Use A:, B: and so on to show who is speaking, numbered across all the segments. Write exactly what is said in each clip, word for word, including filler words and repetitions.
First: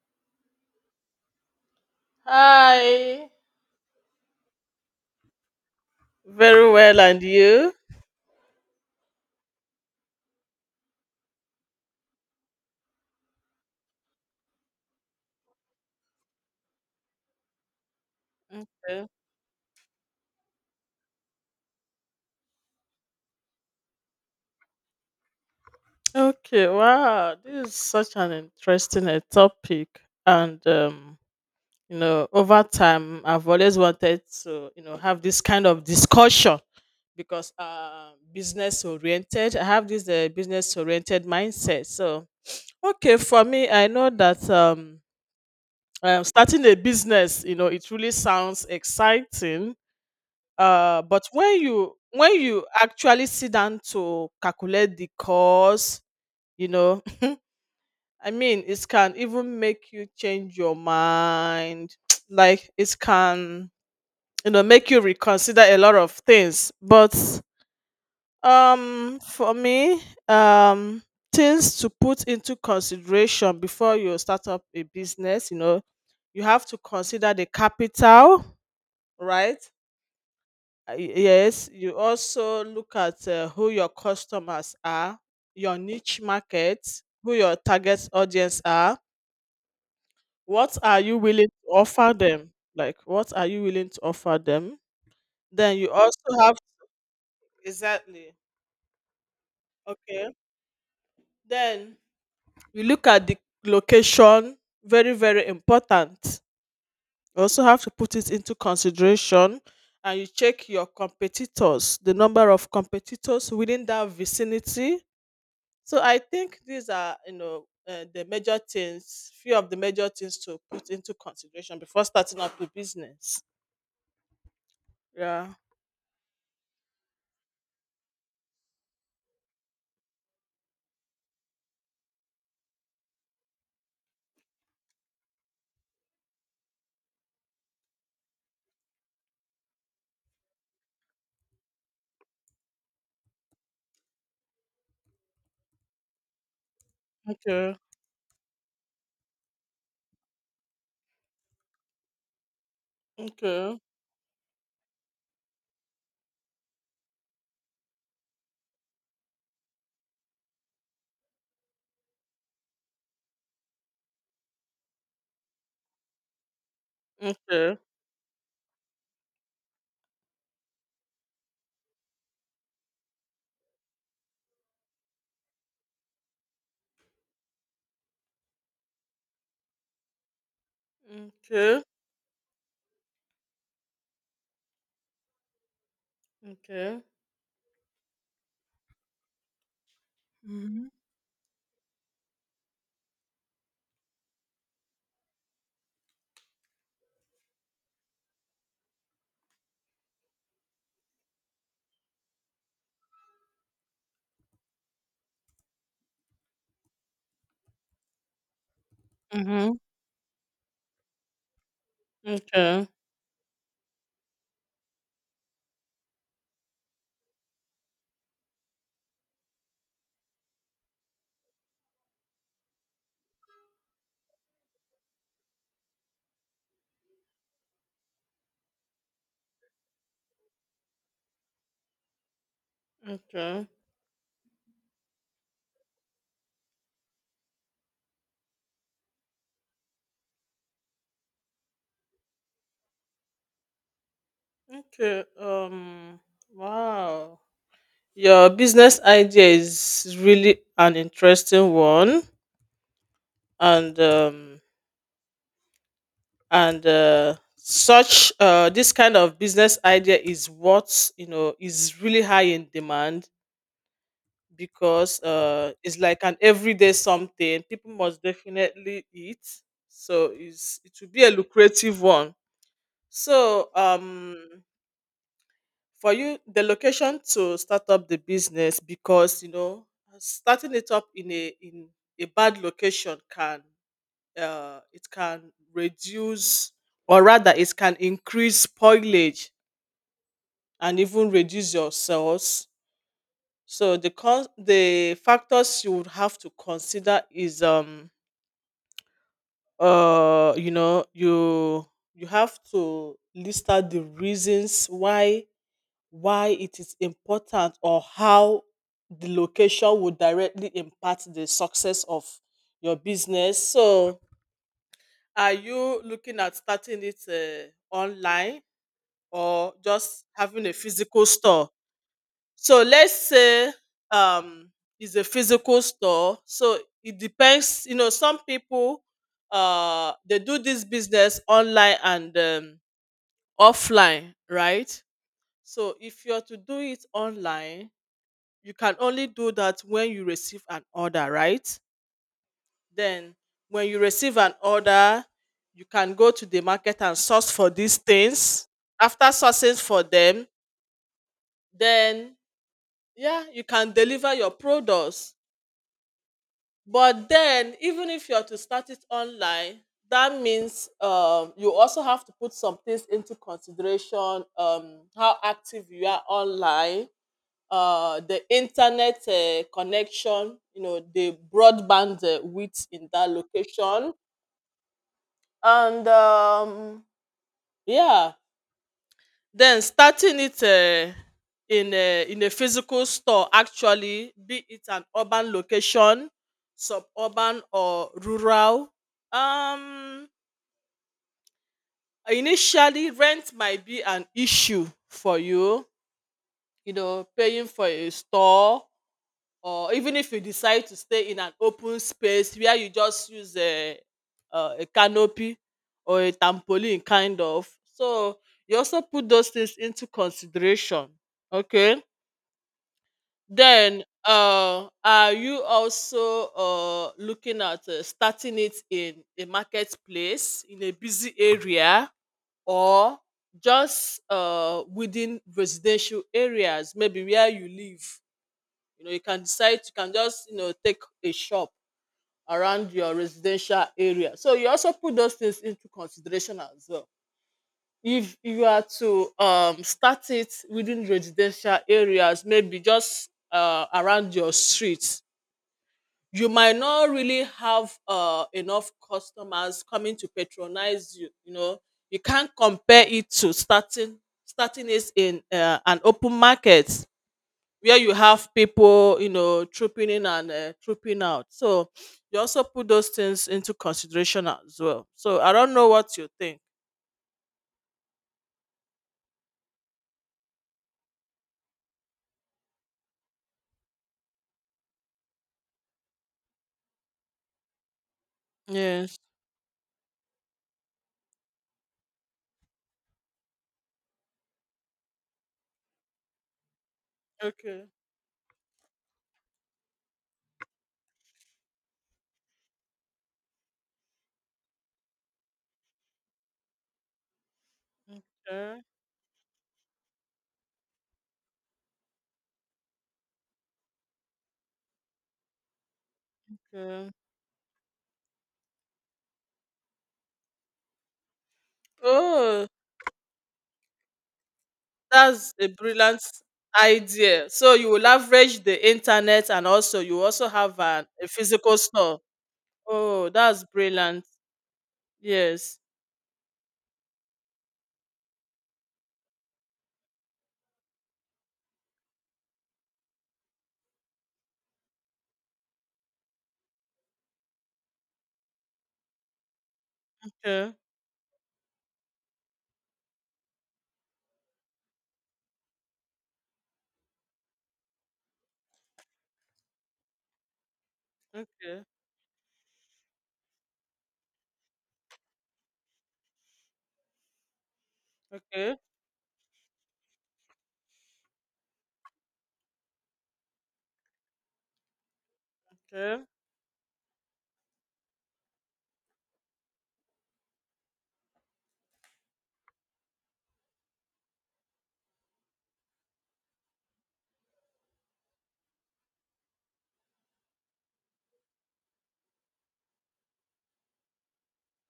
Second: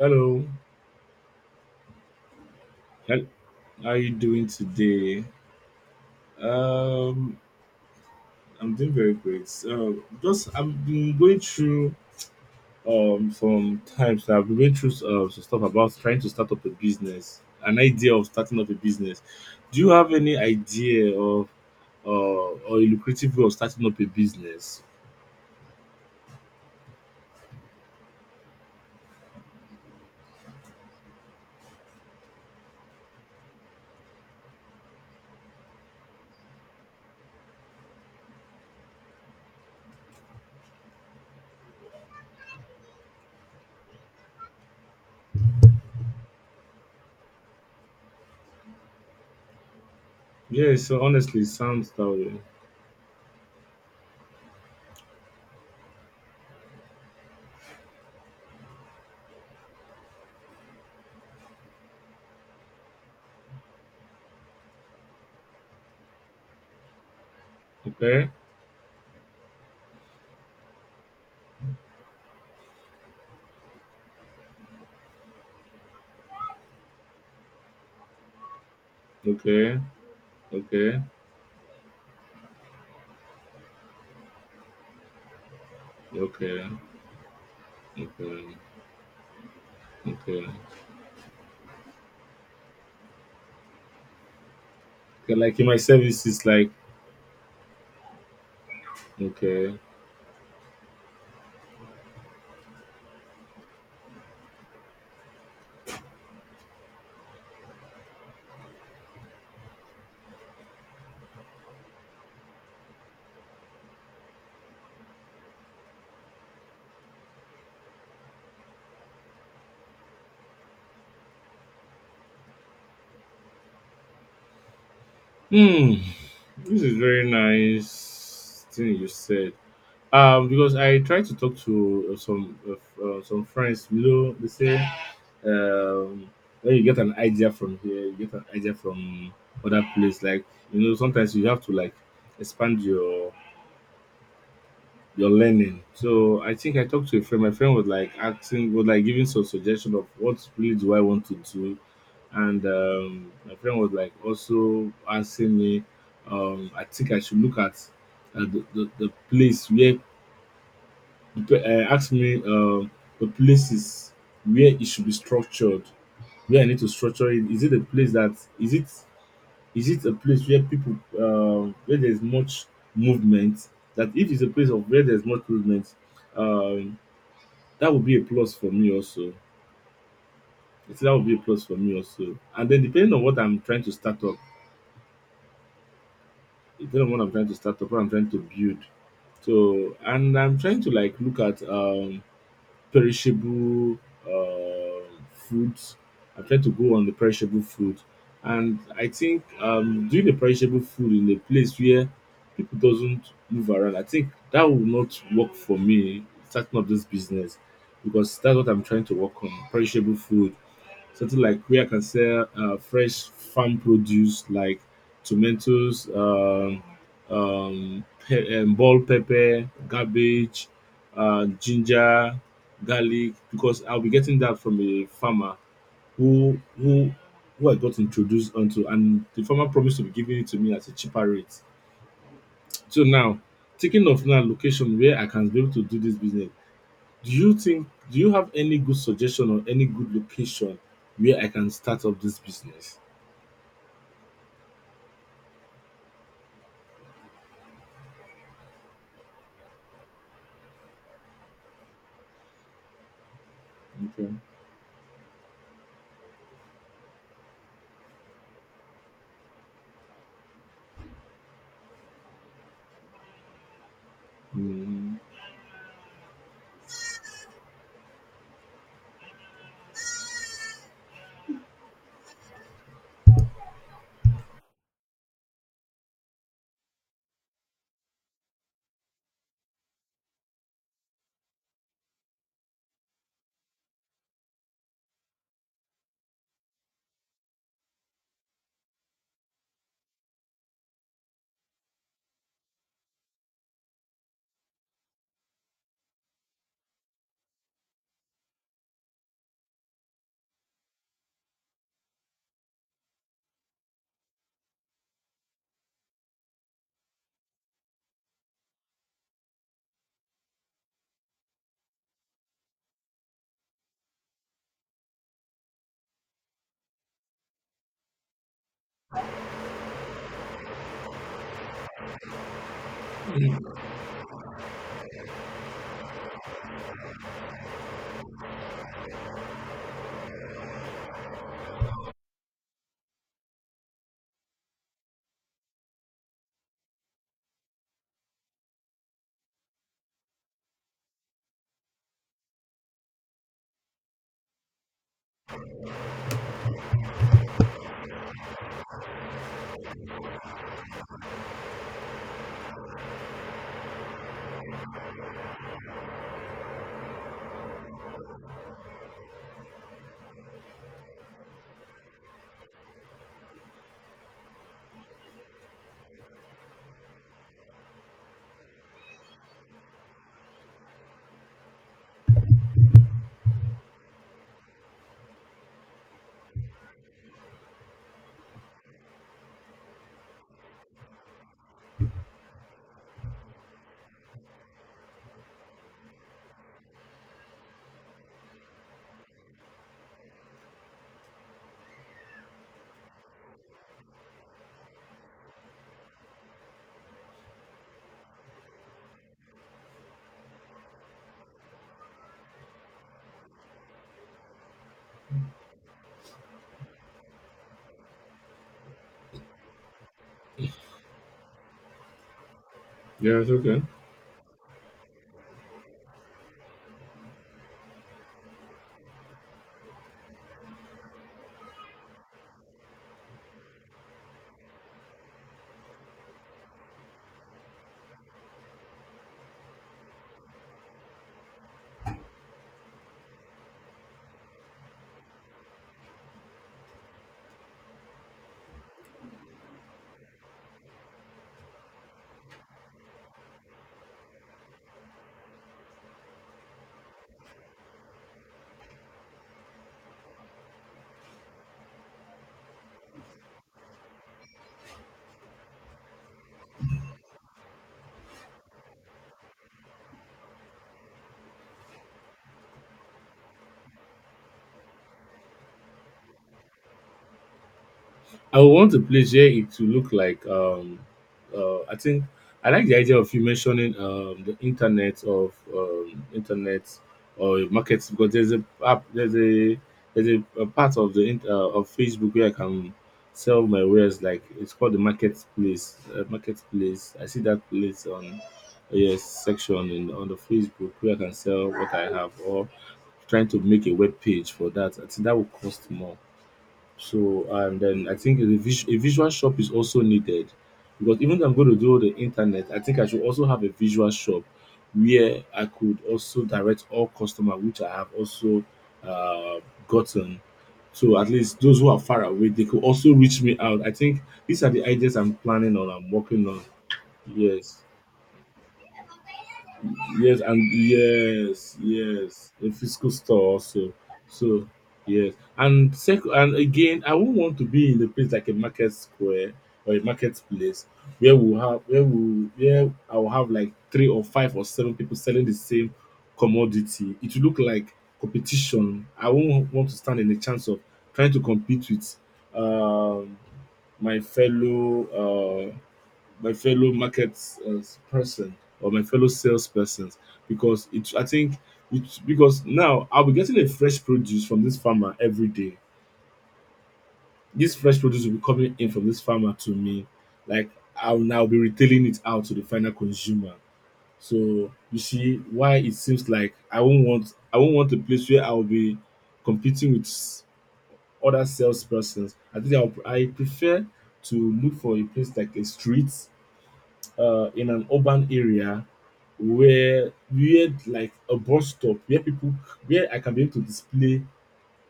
A: Hello. Hel-
B: Hi.
A: How are you doing today?
B: Very well, and
A: Um,
B: you?
A: I'm doing very great. So just I've been going through um some times I've been going through uh, some stuff about trying to start up a business, an idea of starting up a
B: Okay.
A: business. Do you have any idea of uh, or a lucrative way of starting up a business?
B: Okay. Wow, this is such an interesting uh, topic, and um, you know, over time, I've always wanted to, you know, have this kind of discussion because uh, business oriented. I have this uh, business oriented mindset. So, okay, for me, I know that um, uh, starting a business, you know, it really sounds exciting.
A: Yeah,
B: Uh,
A: so
B: but
A: honestly, it
B: when
A: sounds
B: you
A: that
B: when
A: way.
B: you actually sit down to calculate the cost, you know, I mean, it can even make you change your mind. Like it can, you know, make you reconsider a lot of things. But
A: Okay,
B: um, for me, um, things to put into consideration before you start up a business, you know, you have to consider the capital, right?
A: okay,
B: Uh,
A: okay,
B: yes, you also look at uh, who your customers are, your niche
A: okay,
B: market, who your target
A: okay,
B: audience are,
A: okay.
B: what are you willing to offer them? Like, what are you willing to offer them?
A: Okay, like in my
B: Then you also
A: services,
B: have
A: like
B: exactly
A: okay.
B: okay. Then you look at the location, very, very important. You also have to put it into consideration, and you check your competitors, the number of competitors within that vicinity. So I think these are, you know, uh, the major things, few of the major things to put into consideration before starting up the business. Yeah.
A: Hmm, this is very nice thing you said. Um, because I try to talk to uh, some uh, uh, some friends. You know, they say um, when you get an idea from here, you get an idea from other place. Like you know, sometimes you have to like expand your your learning. So I think I talked to a friend. My friend
B: Okay.
A: was like asking, was like giving some suggestion of what really do I want to do, and um, my
B: Okay.
A: friend was like also asking me. Um, I think I should look at uh, the, the the place where the pe- uh, asked me um the places where it should be structured, where I need to structure it. Is it
B: Okay.
A: a place that is it is it a place where people, um, where there's much movement? That if it's a place of where there's much movement, um, that would be a plus for me also. I think that would be a plus for
B: Okay.
A: me also. And then depending on what I'm trying to start up,
B: Okay.
A: depending on what I'm trying to start up, what I'm trying to build. So, and I'm trying to
B: Hmm.
A: like look at um perishable uh, foods. I try to go on the perishable food, and I think um, doing the perishable food in a place where people doesn't move around, I think that will not work for me starting up this business because that's what I'm trying to work on
B: Mm-hmm.
A: perishable food, something like where I can sell uh,
B: Okay.
A: fresh farm produce like tomatoes, um, um, pe- um, ball pepper, cabbage, uh, ginger, garlic, because I'll be getting that from a farmer who who who I got introduced onto, and the farmer promised to be giving it to me at a cheaper rate. So now,
B: Okay.
A: thinking of now location where I can be able to do this business, do you think, do you have any good suggestion or any good location where I can start up this business?
B: Okay. Um. Wow. Your business idea is really an interesting one, and
A: Okay.
B: um, and uh, such uh, this kind of business idea is what, you know, is really high in demand
A: Mm.
B: because uh, it's like an everyday something people must definitely eat, so it's, it will be a lucrative one. So um for you, the location to start up the business, because you know, starting it up in a in a bad location can, uh, it can reduce, or rather it can increase spoilage and even reduce your cells. So the con- the factors you would have to consider is um uh you know, you you have to list out the reasons why why it is important, or how the location would directly impact the success of your business. So are you looking at starting it uh, online, or just having a physical store? So let's say um it's a physical store. So it depends, you know, some people uh they do this business online and um, offline, right? So if you're to do it online, you can only do that when you receive an order, right? Then when you receive an order, you can go to the market and source for these things. After sourcing for them, then yeah, you can deliver your products. But then, even if you're to start it online, that means um, you also have to put some things into consideration: um, how active you are online, uh, the internet uh, connection, you know, the broadband uh, width in that location. And um, yeah. Then starting it uh, in a in a physical store, actually, be it an urban location, suburban or rural, um initially rent might be an issue for you, you know, paying for a store, or even if you decide to stay in an open space where you just use a uh, a canopy or a trampoline kind of. So you also put those things into consideration. Okay.
A: Yes, okay.
B: Then, uh, are you also uh, looking at uh, starting it in a marketplace, in a busy area, or just uh, within residential areas, maybe where you live? You know, you can decide, you can just, you know, take a shop around your residential area. So you also put those things into consideration as well. If you are to um, start it within residential areas, maybe just uh, around your street, you might not really have uh, enough customers coming to patronize you. You know, you can't compare it to starting starting is in uh, an open market where you have people, you know, trooping in and uh, trooping out. So you also put those things into consideration as well. So I don't know what you think.
A: I would want a place where it will look like um uh I think I like the idea of you mentioning um the internet of um internet or markets because there's a app,
B: Yes.
A: there's a there's a, a part of the int- uh, of Facebook where I can sell my wares, like it's called the marketplace, uh, marketplace. I see that
B: Okay.
A: place on yes section in on the Facebook where I can sell what I have, or trying to make a web page for that, I think that would cost more. So, and then I think a
B: Okay,
A: vis a visual shop is also needed, because even though I'm going to do the internet, I think I should also have a visual shop where I could also direct all
B: okay.
A: customer which I have also, uh, gotten. So at least those who are far away, they
B: Oh,
A: could also reach me out. I think these are the ideas I'm
B: that's a
A: planning on, I'm
B: brilliant
A: working on.
B: idea. So
A: Yes,
B: you will leverage the internet, and also you
A: yes,
B: also
A: and
B: have an, a
A: yes,
B: physical store.
A: yes, a physical
B: Oh,
A: store
B: that's
A: also.
B: brilliant.
A: So yes,
B: Yes.
A: and sec- and again, I won't want to be in a place like a market square or a marketplace, where we'll have, where we where I'll have like three or five or seven people selling the same commodity. It will look like competition. I won't want to stand in a chance
B: Okay.
A: of trying to compete with um my fellow uh, my fellow market uh, person, or my fellow salespersons, because it I think
B: Okay.
A: it, because now I'll be getting a fresh produce from this farmer every day. This fresh produce will be coming
B: Okay.
A: in from this farmer to me. Like I'll now be retailing it out to the final consumer. So you see why it
B: Okay.
A: seems like I won't want I won't want a place where I'll be competing with s- other salespersons. I think I'll, I prefer to look for a place like a street uh, in an urban area, where we had like a bus stop where people, where I can be able to display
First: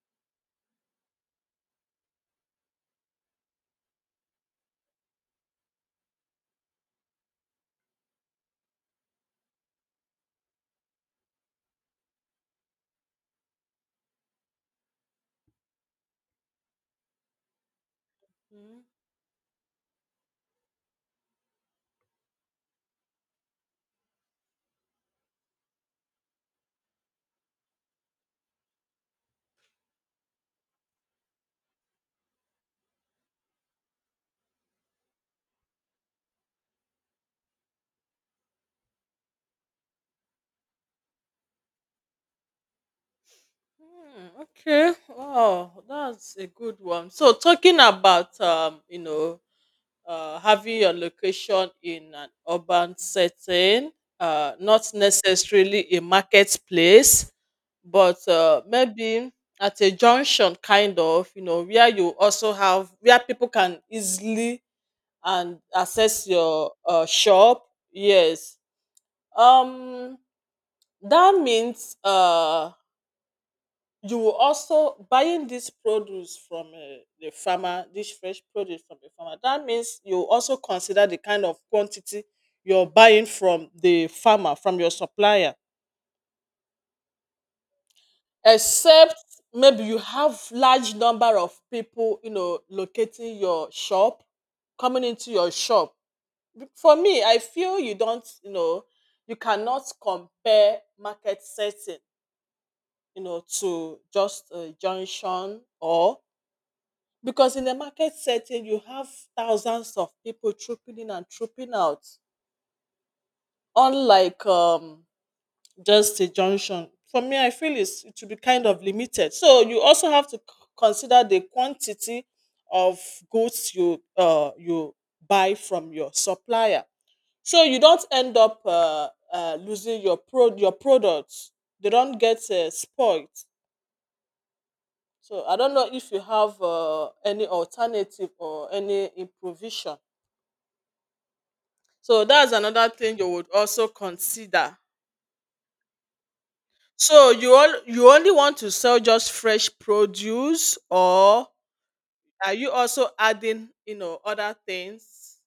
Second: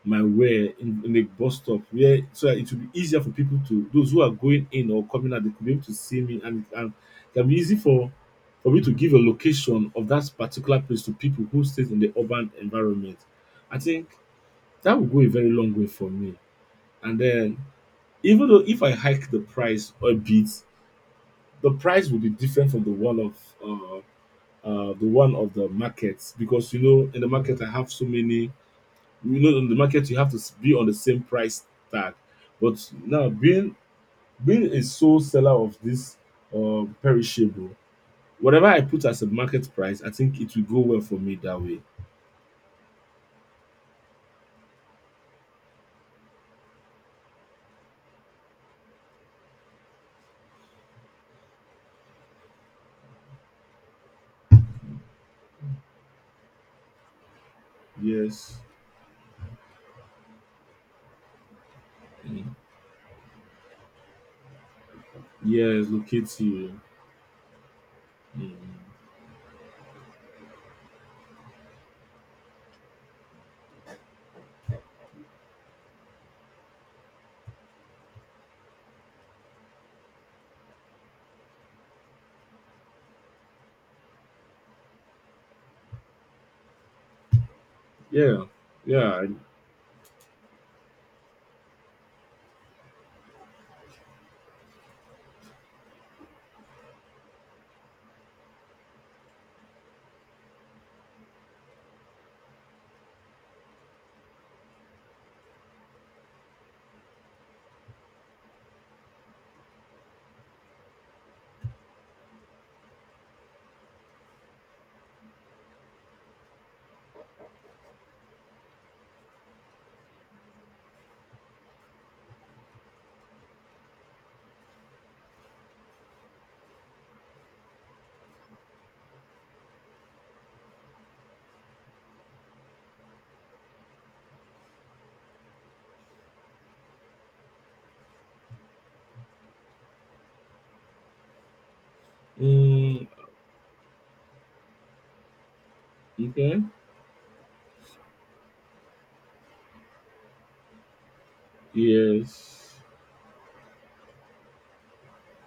A: my wear in, in a bus stop, where so that it will be easier for people, to those who are going in or coming out, they could be able to see me, and, and it can be easy for for me to give a location of that particular place to people who stays in the urban environment. I think that will go a very long way for me. And then even though
B: Mhm.
A: if I hike the price a bit, the price will be different from the one of uh, uh, the one of the markets, because you know in the market I have so many. You know in the market you have to s- be on the same price tag, but now being being a sole seller of this uh, perishable, whatever I put as a market price, I think it will go well for me that way.
B: Okay. Wow, that's a good one. So talking about um, you know, uh, having your location in an urban setting, uh, not necessarily a marketplace, but
A: Yes,
B: uh, maybe at a junction, kind of, you know, where you also have where people can easily and
A: yes,
B: access
A: locate
B: your
A: you.
B: uh, shop.
A: Mm.
B: Yes, um, that means uh, you will also buying this produce from uh, the farmer, this fresh produce from the farmer. That means you also consider the kind of quantity you're buying from the farmer, from your supplier,
A: Yeah,
B: except
A: yeah. I-
B: maybe you have large number of people, you know, locating your shop, coming into your shop. For me, I feel you don't, you know, you cannot compare market setting, you know, to just a junction, or because in the market setting, you have thousands of people trooping in and trooping out, unlike um, just a junction. For me, I feel it's, it should be kind of limited. So you also have to c- consider the quantity of goods you uh, you buy from your supplier. So you don't end up uh, uh, losing your pro your products. They don't get uh, spoiled. So I don't know if you have uh, any alternative or any improvisation. So that's another
A: Mm,
B: thing you would also consider.
A: okay.
B: So you all you only want to sell just fresh produce, or are you
A: Yes.
B: also adding, you know, other things?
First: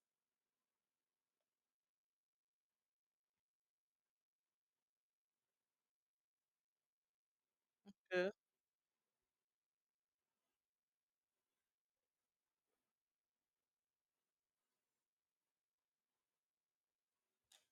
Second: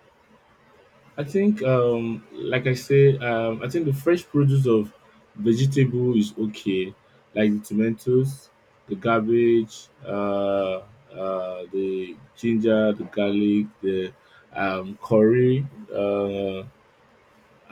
A: I think, um, like I say, um, I think the fresh produce of vegetable is okay, like the
B: Okay.
A: tomatoes, the cabbage, uh, uh, the ginger, the garlic, the um, curry. Uh,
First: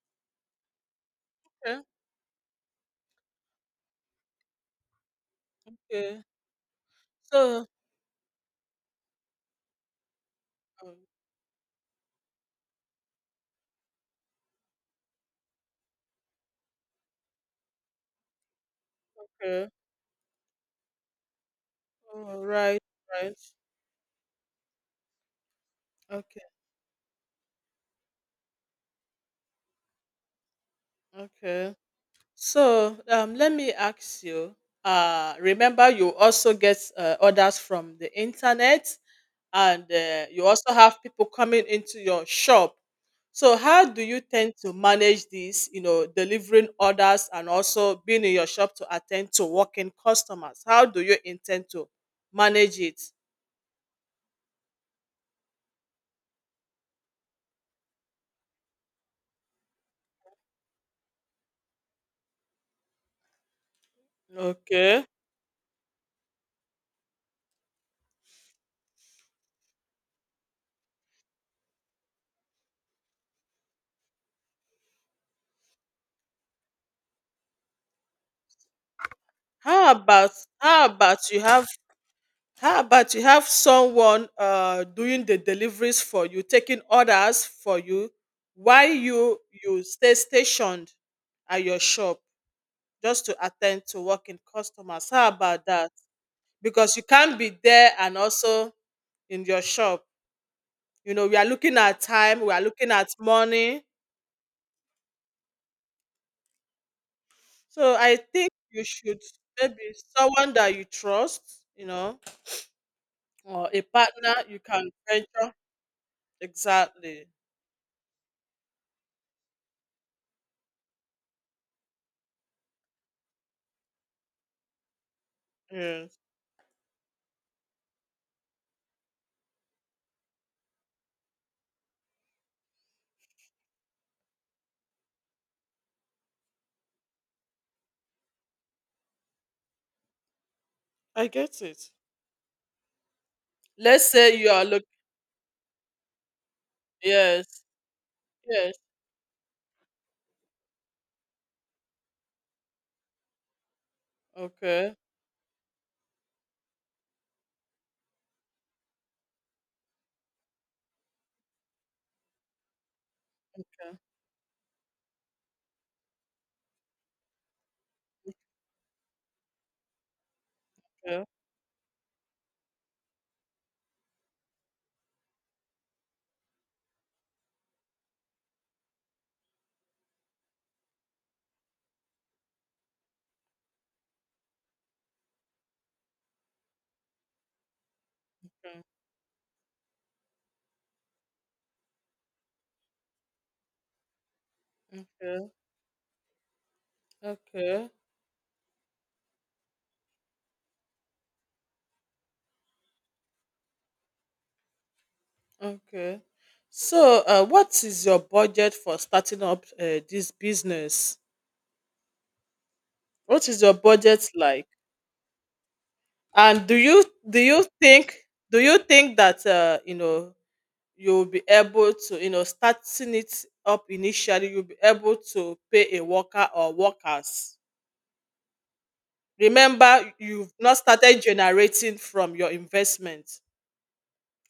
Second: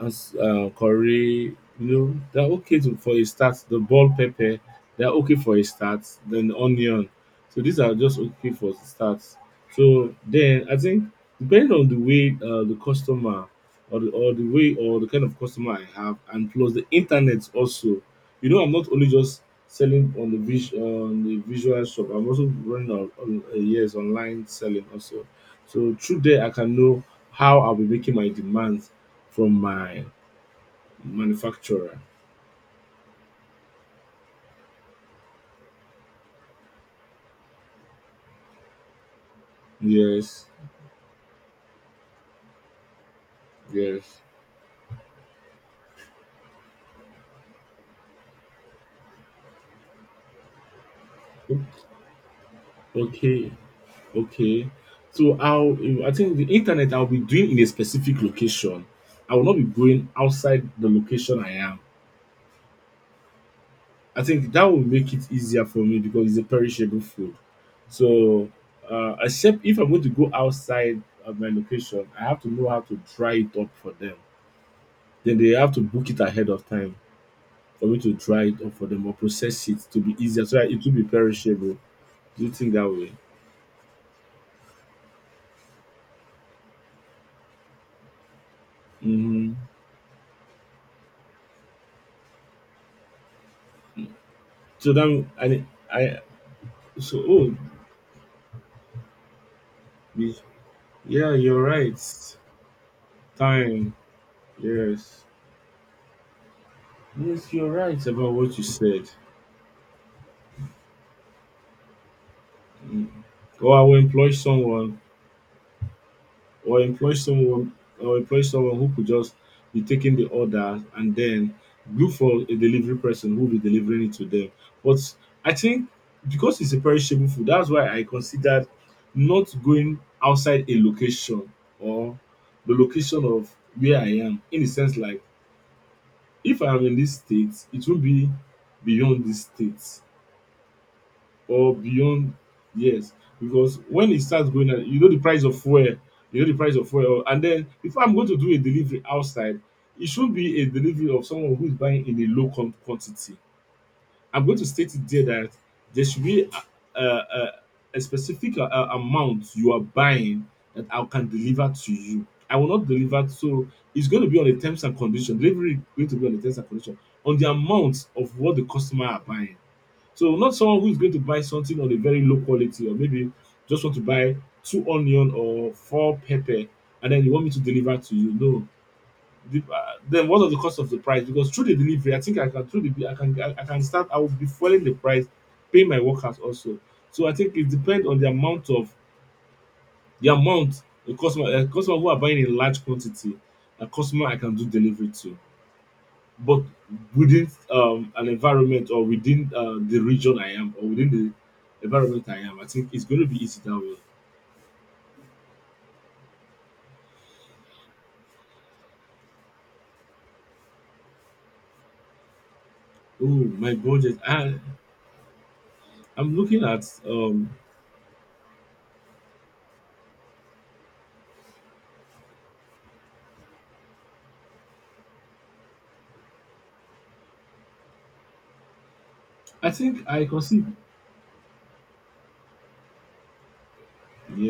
A: as uh, Corey, you
B: Okay.
A: know, they're okay to, for a start. The ball pepper, they're okay for a start.
B: Okay.
A: Then the onion. So
B: So
A: these are just okay for starts. So then I think depending on the way uh, the customer, or the, or the way or the kind of customer I have, and plus the internet also. You know, I'm not only just
B: okay.
A: selling on the vis- on the visual shop. I'm
B: All
A: also
B: right.
A: running on,
B: Right.
A: on uh, yes online selling also. So through
B: Okay.
A: there, I can know how I'll be making my demands from my
B: Okay.
A: manufacturer.
B: So um let me ask you, uh remember you also get uh, orders from the internet, and uh,
A: Yes,
B: you also have people coming into your shop. So how do you
A: yes.
B: tend to manage this, you know, delivering orders and also being in your shop to attend to working customers? How do you intend to
A: O-
B: manage it?
A: Okay, okay. So I'll, I think the internet I'll be doing in a specific location. I will not be going outside the location I am. I think that will
B: Okay.
A: make it easier for me because it's a perishable food. So, uh, except if I'm going to go outside of my location, I have to know how to dry it up for them. Then they have to book it ahead of time for me to dry it up for them or process it
B: How
A: to be
B: about
A: easier so that it
B: how
A: will be
B: about you have
A: perishable. Do you think
B: how
A: that way?
B: about you have someone uh doing the deliveries for you, taking orders for you, while you
A: Hmm.
B: you stay stationed at your shop, just to attend to working
A: So
B: customers?
A: that
B: How
A: I
B: about that?
A: I
B: Because you
A: So
B: can't
A: oh,
B: be there and also in your shop.
A: y-
B: You know,
A: yeah,
B: we are
A: you're
B: looking
A: right.
B: at time, we are looking at money.
A: Time, yes, yes, you're
B: So
A: right
B: I
A: about
B: think
A: what you
B: you
A: said.
B: should maybe someone that you trust, you know,
A: Mm.
B: or
A: Or I
B: a
A: will employ
B: partner you can
A: someone,
B: venture.
A: or employ
B: Exactly.
A: someone or employ someone who could just be taking the order, and then look for a delivery person who'll be delivering it to them. But I think
B: Yes.
A: because it's a perishable food, that's why I considered not going outside a location, or the location of where I am. In the sense like if I am in this state, it will be beyond this state
B: I get
A: or
B: it.
A: beyond, yes, because
B: Let's
A: when it
B: say
A: starts
B: you are
A: going up,
B: looking.
A: you know the price of fuel, you know the price of fuel and
B: Yes.
A: then if I'm going to do a
B: Yes.
A: delivery outside, it should be a delivery of someone who is buying in a low com- quantity. I'm going to state
B: Okay.
A: it there that there should be a, a, a, a specific uh, uh, amount you are buying that I can deliver to you, I will not deliver. So
B: Okay.
A: it's going to be on the terms and condition, delivery is going to be on the terms and condition on the amount of what the customer are buying. So not someone who's going to
B: Okay.
A: buy something on a very low quality, or maybe just want to buy two onion or four pepper and then you want me to deliver to you. No. The, uh, then what are the cost of the price? Because through the delivery, I think I can, through the I can, I, I can start. I will be following the price, pay my workers also. So I think it depends on the amount of, the amount the customer, a customer who are buying in large quantity, a customer I can do delivery to,
B: Okay.
A: but within
B: Okay.
A: um, an environment, or within uh, the region I am, or within the environment I am, I think it's going to be easy that way.
B: Okay. So, uh, what is your budget for starting up uh, this business?
A: Oh,
B: What is
A: my
B: your
A: budget.
B: budget
A: I,
B: like?
A: I'm
B: And
A: looking
B: do
A: at,
B: you do
A: um,
B: you think do you think that uh, you know, you'll be able to, you know, starting it up initially, you'll be able to pay a worker or workers?
A: I think
B: Remember,
A: I
B: you've
A: conceive.
B: not started generating from your investment,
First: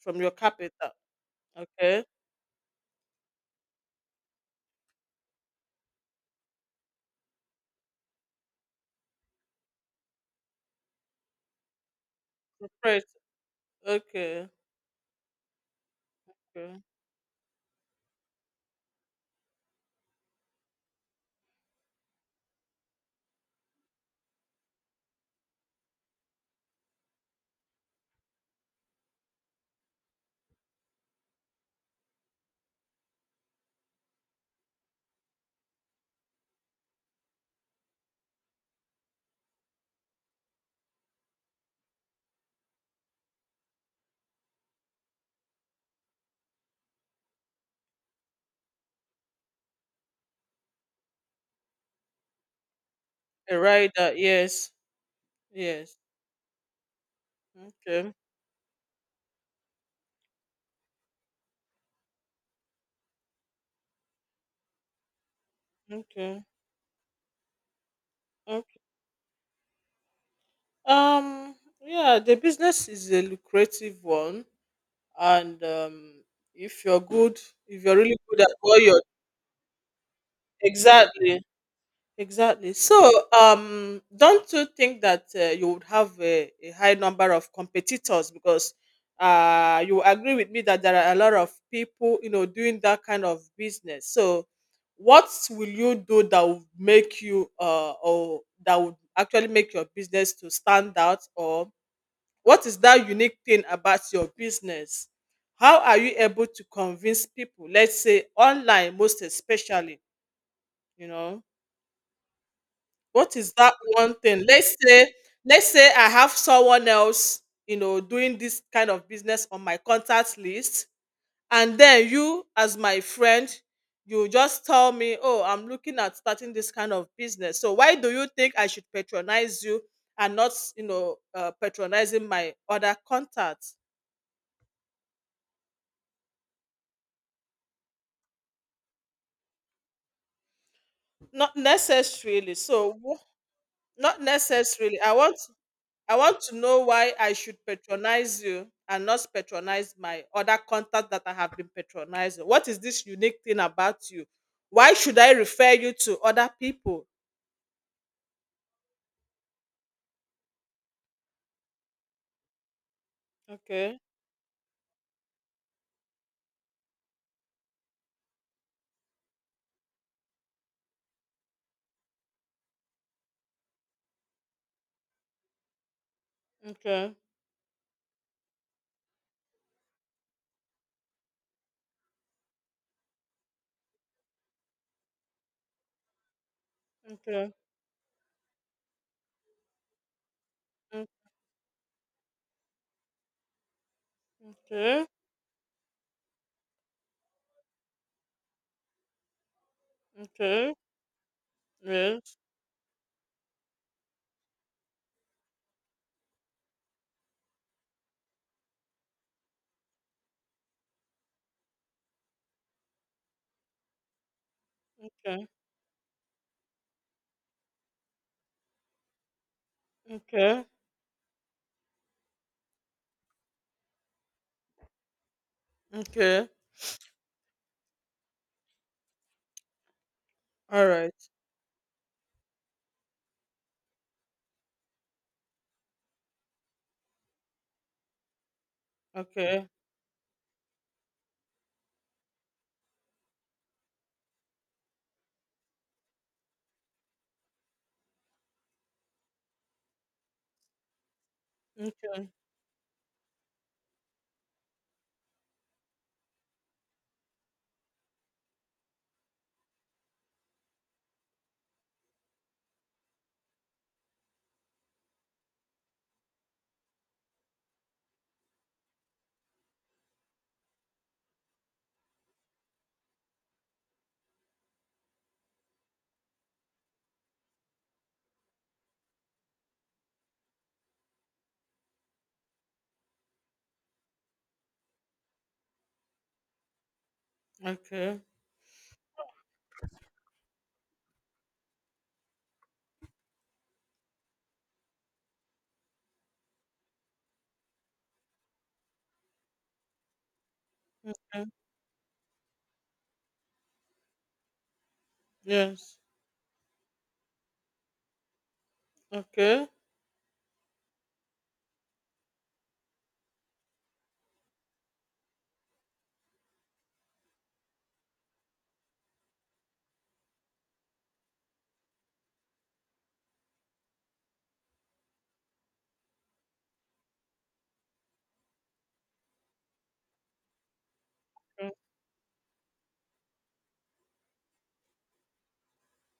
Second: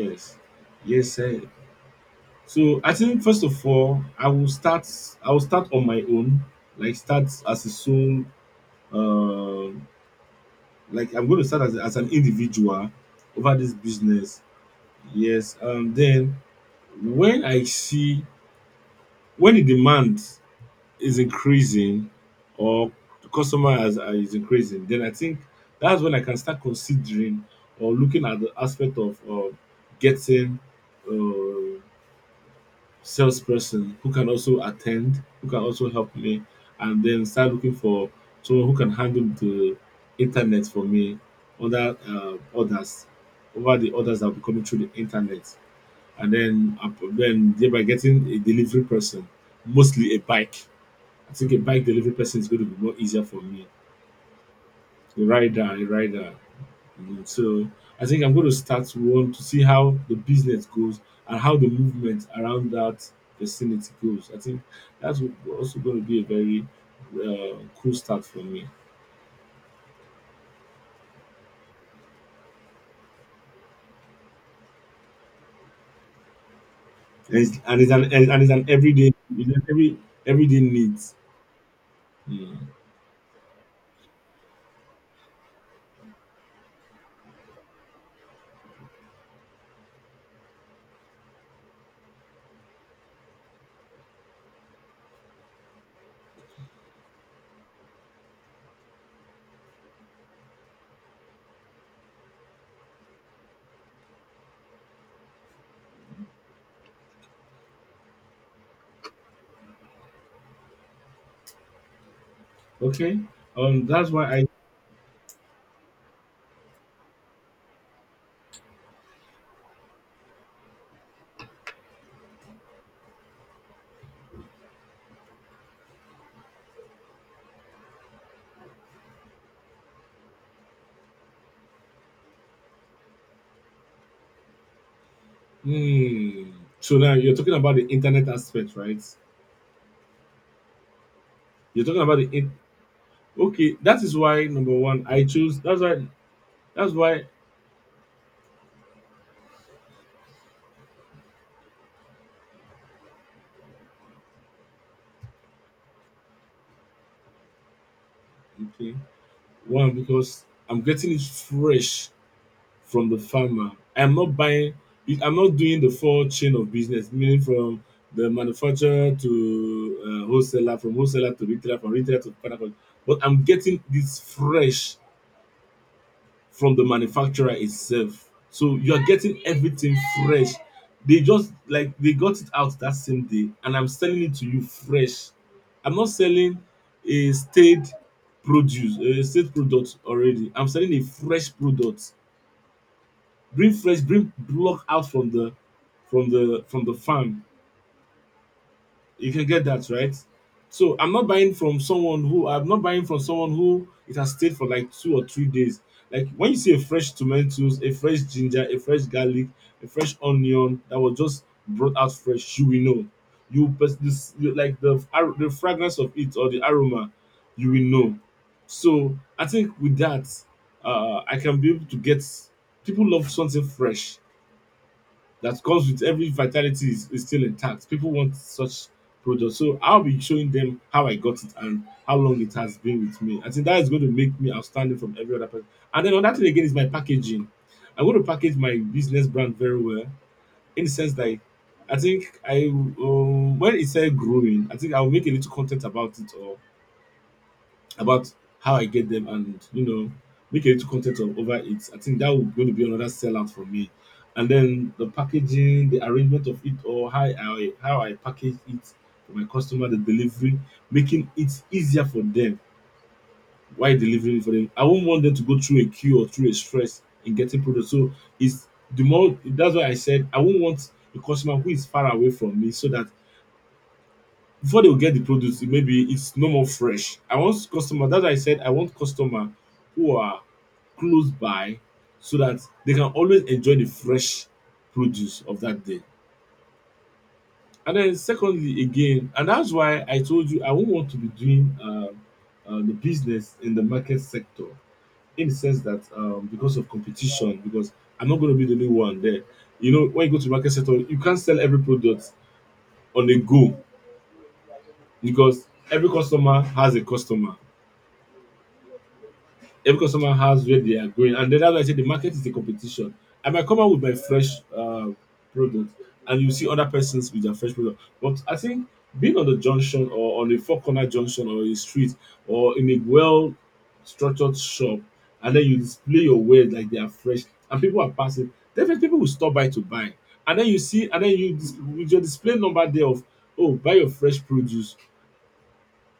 B: from your capital.
A: Yes, sir.
B: Okay.
A: So I think first of all, I will start, I will start on my own, like start as a sole, um like I'm going to start as, as an individual
B: Right.
A: over this business.
B: Okay.
A: Yes. Um, then
B: Okay.
A: when I see when the demand is increasing or the customer has are is increasing, then I think that's when I can start considering or looking at the aspect of um getting um salesperson who can also attend, who can also help me, and then start looking for someone who can handle the internet for me, other um orders over the orders that will be coming through the internet, and then ap then thereby getting a delivery person, mostly a bike. I think a bike delivery person is going to be more easier for
B: A
A: me.
B: rider. Yes.
A: A rider, a
B: Yes.
A: rider. You know. So I
B: Okay.
A: think I'm going to start one to see how the business goes and how the movement around that vicinity goes. I think that's also going to be a
B: Okay.
A: very uh, cool start for me.
B: Okay. Um. Yeah, the business is a lucrative one, and um, if you're
A: And
B: good,
A: it's, and
B: if
A: it's
B: you're
A: an
B: really good
A: and it's
B: at
A: an
B: what you're
A: everyday it's an every Everyday needs.
B: exactly,
A: Mm.
B: exactly. So, um, don't you think that uh, you would have a, a high number of competitors, because uh, you agree with me that there are a lot of people, you know, doing that kind of business. So, what will you do that would make you uh or that would actually make your business to stand out, or what is that unique thing about your business? How are you able to convince people, let's say online most especially, you know?
A: Okay.
B: What is that
A: Um. That's
B: one
A: why I.
B: thing? Let's say let's say I have someone else, you know, doing this kind of business on my contact list, and then you as my friend you just tell me, oh, I'm looking at starting this kind of business. So why do you think I should patronize you and not, you know, uh, patronizing my other contacts?
A: Mm. So now you're talking about the internet aspect, right?
B: Not
A: You're talking about the in-
B: necessarily, so wh-
A: Okay, that is
B: not
A: why number
B: necessarily.
A: one
B: I
A: I
B: want,
A: chose that's why
B: I want to know
A: that's
B: why
A: why
B: I should patronize you and not patronize my other contact that I have been patronizing. What is this unique thing about you? Why should I refer you to other people?
A: okay, one because I'm getting it fresh from the farmer.
B: Okay.
A: I'm not buying it I'm not doing the full chain of business, meaning from the manufacturer to uh, wholesaler, from wholesaler to retailer, from retailer to final con- but I'm getting this fresh from the
B: Okay.
A: manufacturer itself. So you are getting everything fresh. They just like they got it out that same day, and I'm selling it to you fresh. I'm not selling a
B: Okay.
A: stayed produce, a stayed product already. I'm selling a
B: Mm.
A: fresh product. Bring fresh, bring block
B: Okay.
A: out from the from the from the farm. You can get that, right?
B: Okay.
A: So I'm not buying from someone
B: Yes,
A: who I'm not buying from someone who it has stayed for like two or three days. Like when you see a fresh tomatoes, a fresh ginger, a fresh garlic, a fresh onion that was just brought out fresh, you will know. You pers- this you- Like the ar-
B: okay.
A: the fragrance of it or the aroma, you will know. So I think with that,
B: Okay.
A: uh, I can be able to get people love something fresh that comes with every
B: Okay.
A: vitality is, is still intact. People want such products. So I'll be showing them
B: All
A: how
B: right.
A: I got it and how long it has been with me. I think that is going to make me outstanding from every other person. And then another thing again is my packaging. I'm going to package my business brand
B: Okay.
A: very well in the sense that I I think I um, when it's said growing, I think I'll make a little content about it or about how I get them, and you know, make a little content of over it. I think
B: Okay.
A: that would going to be another sellout for me. And then the packaging, the arrangement of it, or how I how I package it for my customer, the delivery, making it easier for them while delivering it for them. I won't want them to go through a queue or through a stress in getting product. So it's the more that's why I said I won't want a customer who is far away from me so that before they will get the produce it maybe it's no more fresh. I want customer That's why I said I want customer who are close by so that they can always enjoy the fresh produce of that day. And then
B: Okay.
A: secondly again, and that's why I told you I won't want to be doing um um the business in the market sector, in the sense that um because of competition, because I'm not gonna be the only one there. You know when you go to market sector you can't
B: Mm.
A: sell every product on the go, because
B: Yes.
A: every customer has a customer
B: Okay.
A: every customer has where they are going, and then that's why I say the market is the competition. I might come out with my fresh uh, product and you see other persons with their fresh product, but I think being on the junction or on a four corner junction or a street or in a well structured shop, and then you display your wares like they are fresh and people are passing, definitely people will stop by to buy. And then you see and then you
B: Mm.
A: dis- with your display number there of, oh, buy your fresh produce,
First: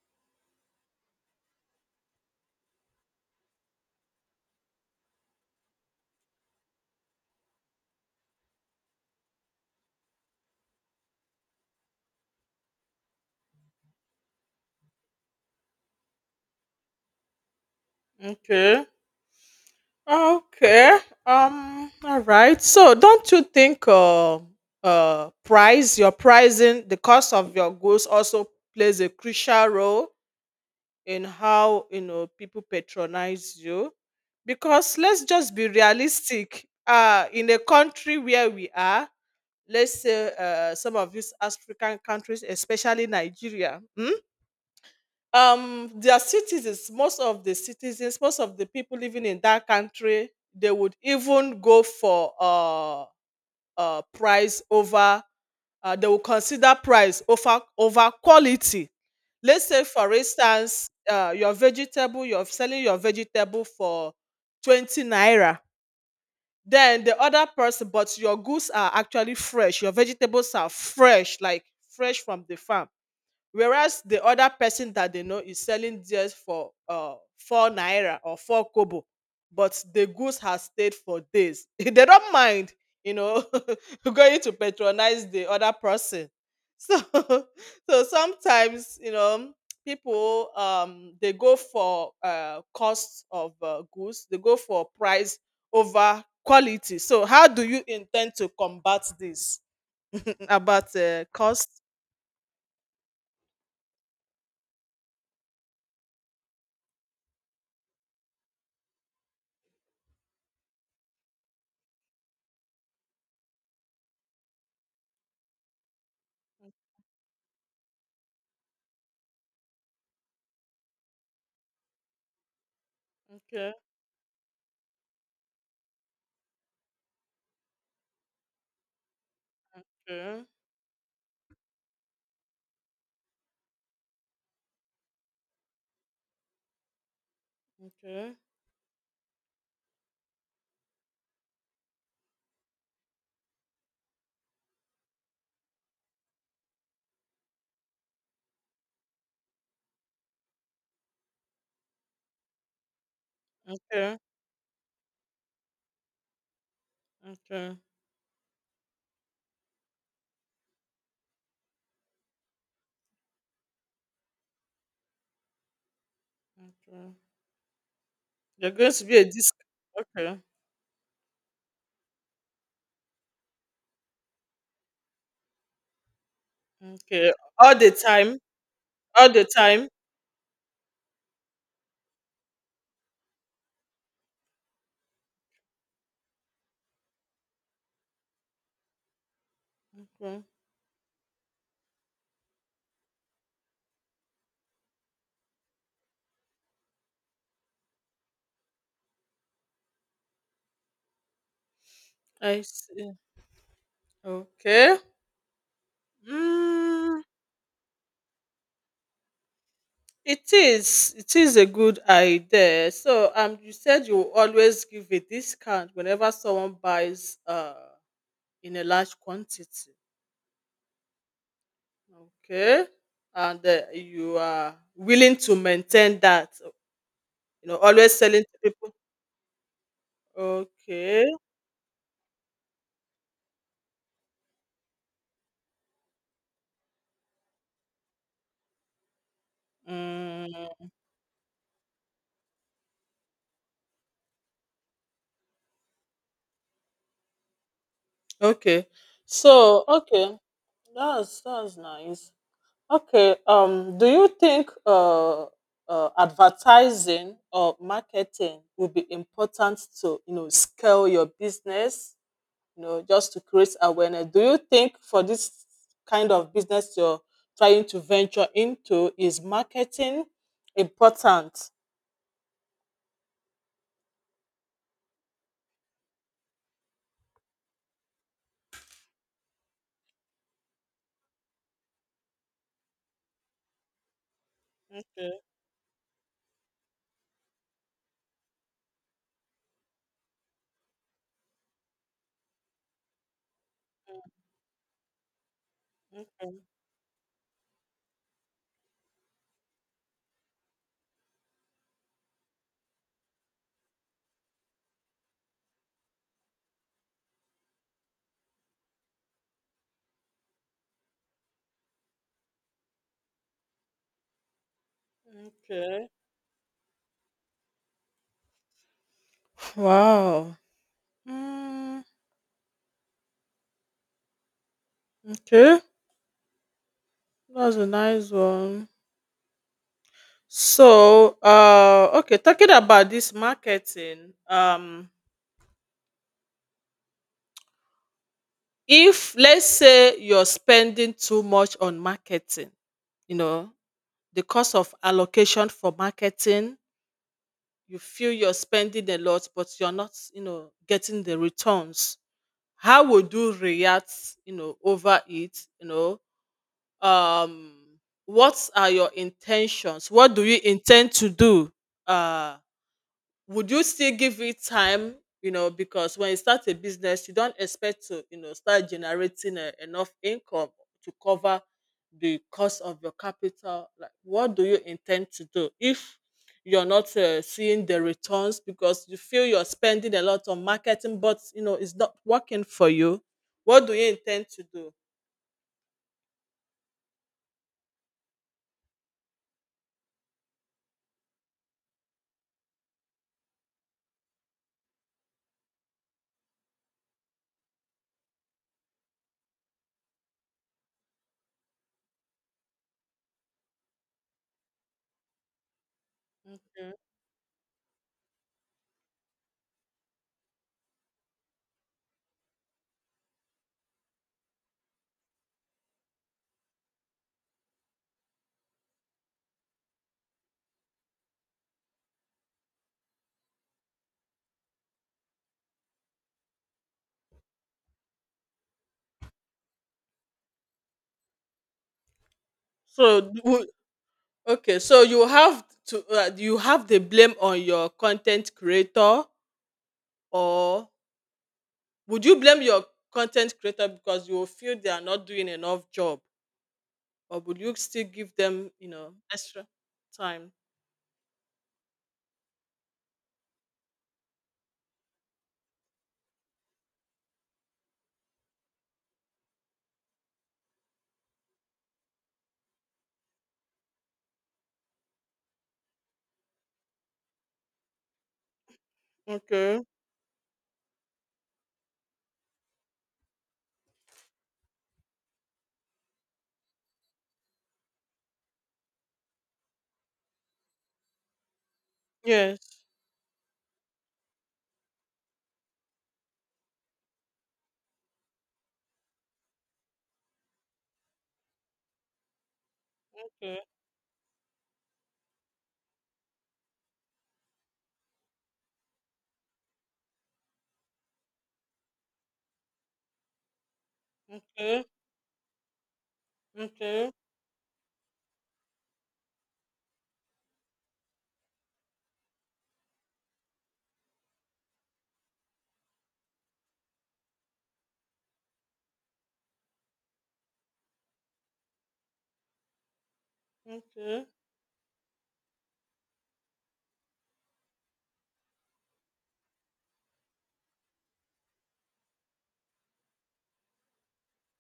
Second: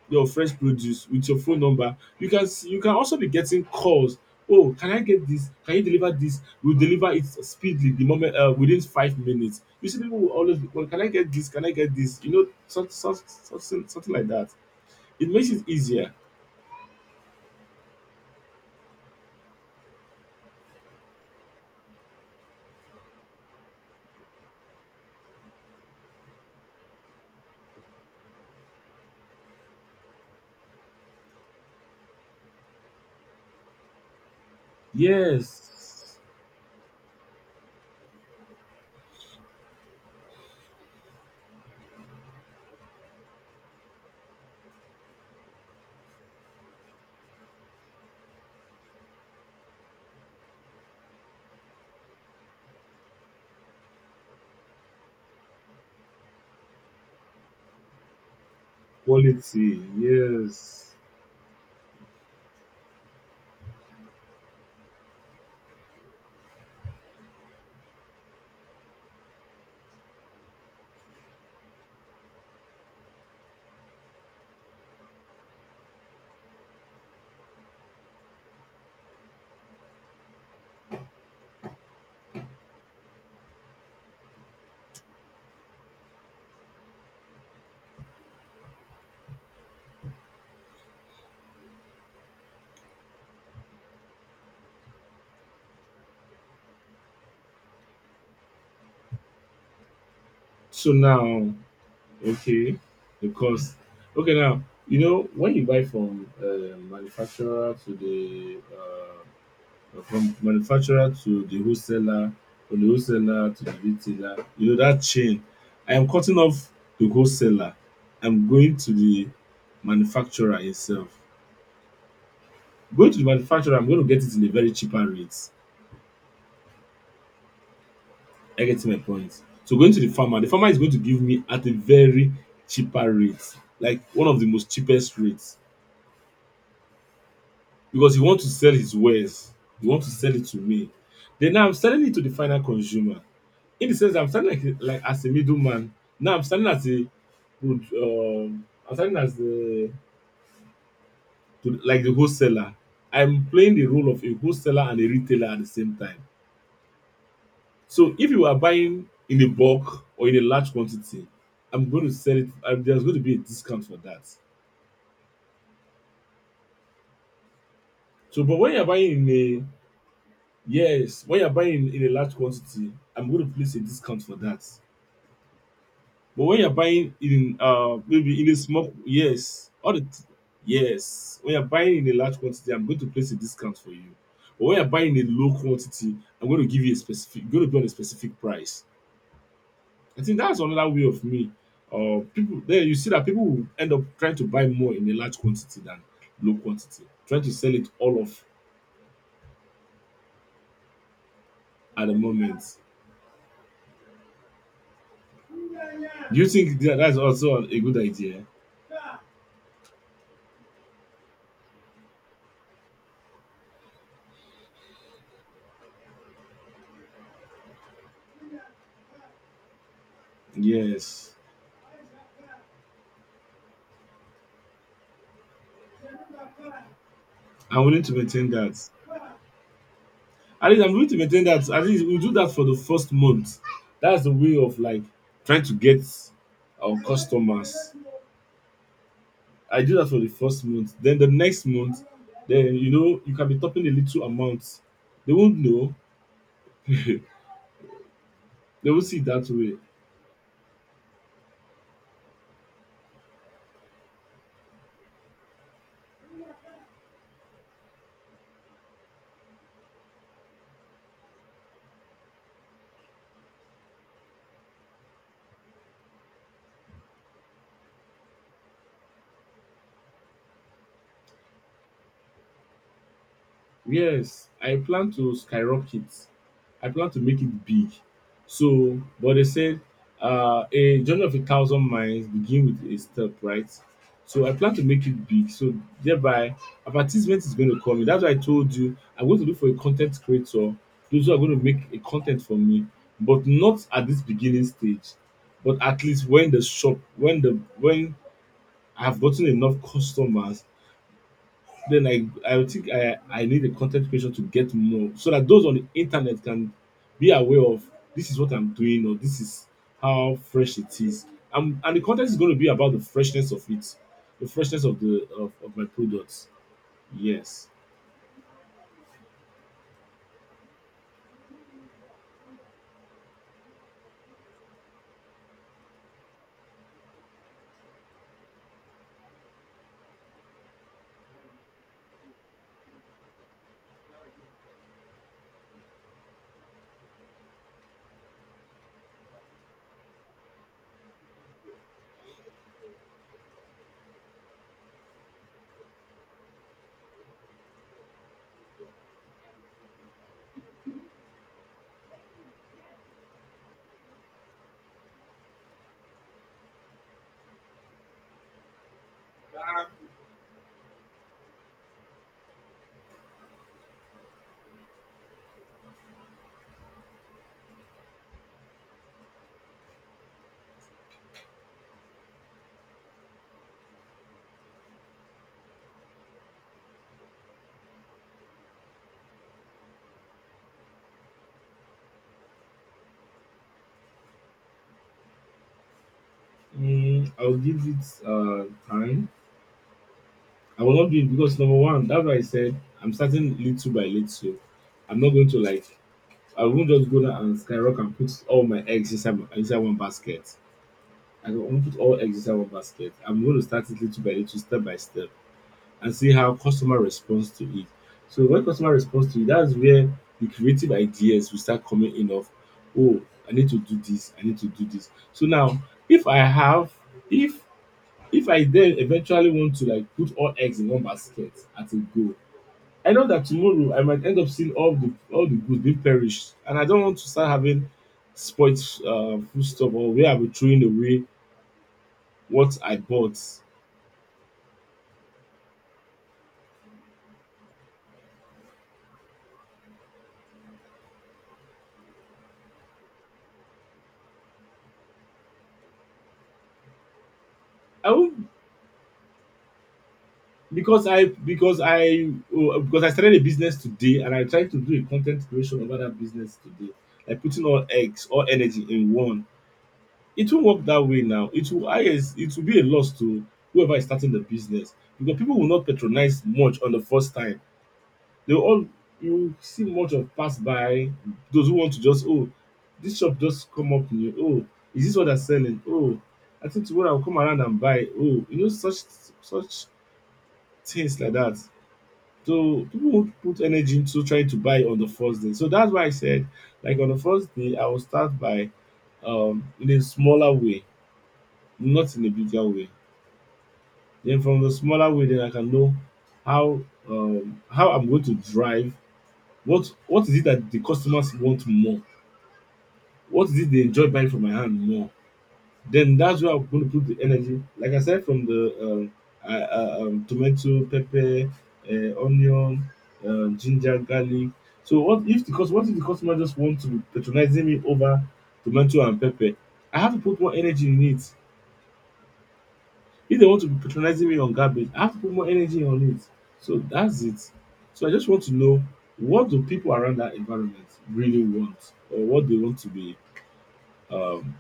A: your fresh produce with your phone number. You can s- you can also be getting calls. Oh, can I get this? Can you deliver this? We'll deliver it speedily the moment uh, within five minutes. You see, people will always be, well, can I get this? Can I get this? You know, such, such, something, something like that. It makes it easier.
B: Okay. Okay. Um. All right. So, don't you think uh, uh price your pricing the cost of your goods also plays a crucial role in how, you know, people patronize you? Because let's just be
A: Yes,
B: realistic. Uh, in a country where we are, let's say uh, some of these African countries, especially Nigeria. Hmm? um their citizens, most of the citizens most of the people living in that country, they would even go for uh uh price over— uh, they will consider price over over quality. Let's
A: quality.
B: say, for instance,
A: Yes.
B: uh, your vegetable, you're selling your vegetable for twenty naira, then the other person— but your goods are actually fresh, your vegetables are fresh, like fresh from the farm, whereas the other person that they know is selling theirs for uh four naira or four kobo, but the goods has stayed for days. They don't mind, you know going to patronize the other person. So so sometimes, you know people, um they go for uh cost of uh, goods, they go for price over quality. So how do you intend to combat this,
A: So
B: about uh,
A: now,
B: cost?
A: okay, because okay now you know when you buy from uh, manufacturer to the uh, from manufacturer to the wholesaler, from the wholesaler to the retailer, you know that chain. I am cutting off the wholesaler. I'm going to the manufacturer itself. Going to the
B: Okay,
A: manufacturer, I'm going to get it in a very cheaper rate. I get my point? So going to the farmer,
B: okay,
A: the farmer is going to give me at a very cheaper rate, like one of the most cheapest rates, because he
B: okay.
A: want to sell his wares. He want to sell it to me. Then now I'm selling it to the final consumer, in the sense I'm standing like like as a middleman. Now I'm standing as a good um I'm standing as the to, like the wholesaler. I'm playing the role
B: Okay,
A: of a wholesaler and a retailer at the same time.
B: okay,
A: So if you are buying in a bulk or in a large quantity, I'm going to sell it. I, There's going to be a discount for that.
B: okay.
A: So, but
B: You're
A: when you're
B: going to be a
A: buying in
B: disc—
A: a
B: okay,
A: yes, when you're buying in a large quantity, I'm going to place a discount for that. But when you're buying
B: okay.
A: in
B: All the
A: uh
B: time,
A: maybe in a small,
B: all the
A: yes,
B: time.
A: all the t- yes, when you're buying in a large quantity, I'm going to place a discount for you. But when you're buying in a low quantity, I'm going to give you a specific going to be on a specific price. I think
B: Okay,
A: that's another way of me. Uh people there you see that people will end up trying to buy more in a large quantity than low quantity, trying to sell it all off at the
B: I
A: moment.
B: see. Okay.
A: Do you think that that's
B: Mm.
A: also a good idea?
B: it is. It is a good idea. So, um, you said you will always give a discount whenever someone buys uh in a large quantity.
A: Yes.
B: Okay, and uh, you are willing to maintain that. You know,
A: I'm willing to
B: always selling
A: maintain
B: to
A: that.
B: people.
A: At least I'm going to
B: Okay.
A: maintain that. At least we'll do that for the first month. That's the way of like trying to get our customers. I do that for the first
B: Mm.
A: month. Then the next month, then you know you can be topping a little amount. They won't know.
B: Okay.
A: They will see it that way.
B: So, okay. That's that's nice. Okay. Um, do you think uh, uh advertising or marketing will be important to, you know, scale your business, you know, just to create awareness? Do you think for this kind of business you're trying to venture into, is marketing important?
A: Yes, I plan to skyrocket. I plan to make it big. So, but they said uh, a journey of a thousand miles begin with a step, right? So I plan to make it
B: Okay.
A: big. So thereby, advertisement is going to come in. That's why I told you I'm going to look for a content creator. Those who are going to make a content for me, but not at this beginning stage. But at least when
B: Okay.
A: the shop, when the when I have gotten enough customers, then I I would think I I need a content creation to get more so that those on the internet can be aware of this is what I'm doing or this is how fresh it is. Um, and the content is going to be about the freshness of it, the freshness of the of, of my
B: Okay.
A: products. Yes.
B: Wow. Mm, okay. That's a nice one. So, uh, okay, talking about this marketing, um, if let's say you're spending too much on marketing, you know, the cost of allocation for marketing, you feel you're spending a lot, but you're not, you know, getting the returns. How would you react, you know, over it? You know, um, what are your intentions? What do you intend to do? Uh, would you still give it time? You know, because when you start a business, you don't expect to, you know, start generating uh, enough income to cover the cost of your capital. Like, what do you intend to do if you're not uh, seeing the returns, because you feel you're spending a lot on marketing, but you know it's not working for you? What do you intend to do?
A: Mm, I'll give it uh time. I will not do it because number one, that's why I said I'm starting little by little. I'm not going to like I won't just go there and skyrocket and put all my eggs inside my, inside one basket. I don't want to put all eggs inside one basket. I'm going to start it little by little, step by step, and see how
B: Okay.
A: customer responds to it. So when customer responds to it, that's where the creative ideas will start coming in of, oh, I need to do this, I need to do this. So now, if I have, if if I then eventually want to like put all eggs in one basket at a go, I know that tomorrow I might end up seeing all the all the goods being perished, and I don't want to start having spoiled uh, food stuff or where I'll be throwing away what I
B: so
A: bought.
B: d- wo- okay, so you have to uh, you have the blame on your content creator, or— would you blame your content creator because you will feel they are not doing enough job, or would you still
A: I
B: give
A: would
B: them, you know, extra time?
A: because I because I oh, because I started a business today and I try to do a content creation over that business today, like putting all eggs, all energy in one. It won't work that way now. It will I guess it will be a loss to whoever is starting the business because people will not patronize much on the first time. They all you
B: Okay.
A: see much of pass by those who want to just, oh, this shop just come up new, oh, is this what they're selling, oh, I think tomorrow I'll come around and buy, oh, you know such such things like that.
B: Yes.
A: So people would put energy into trying to buy on the first day. So that's why I said like on the first day I will start by um in a smaller way, not in a bigger way.
B: Okay.
A: Then from the smaller way then I can know how um how I'm going to drive. What what is it that the customers want more? What is it they enjoy buying from my hand
B: Okay.
A: more? Then that's where I'm going to put
B: Okay.
A: the energy. Like I said, from the um, uh, uh, um, tomato, pepper, uh, onion, um, ginger, garlic. So what if the cus- what if the customer just want to be patronizing me over tomato and pepper? I have to put more energy in it. If they want to be
B: Okay.
A: patronizing me on garbage, I have to put more energy on it. So that's it. So I just want to know what do people around that environment really want or what they want to be um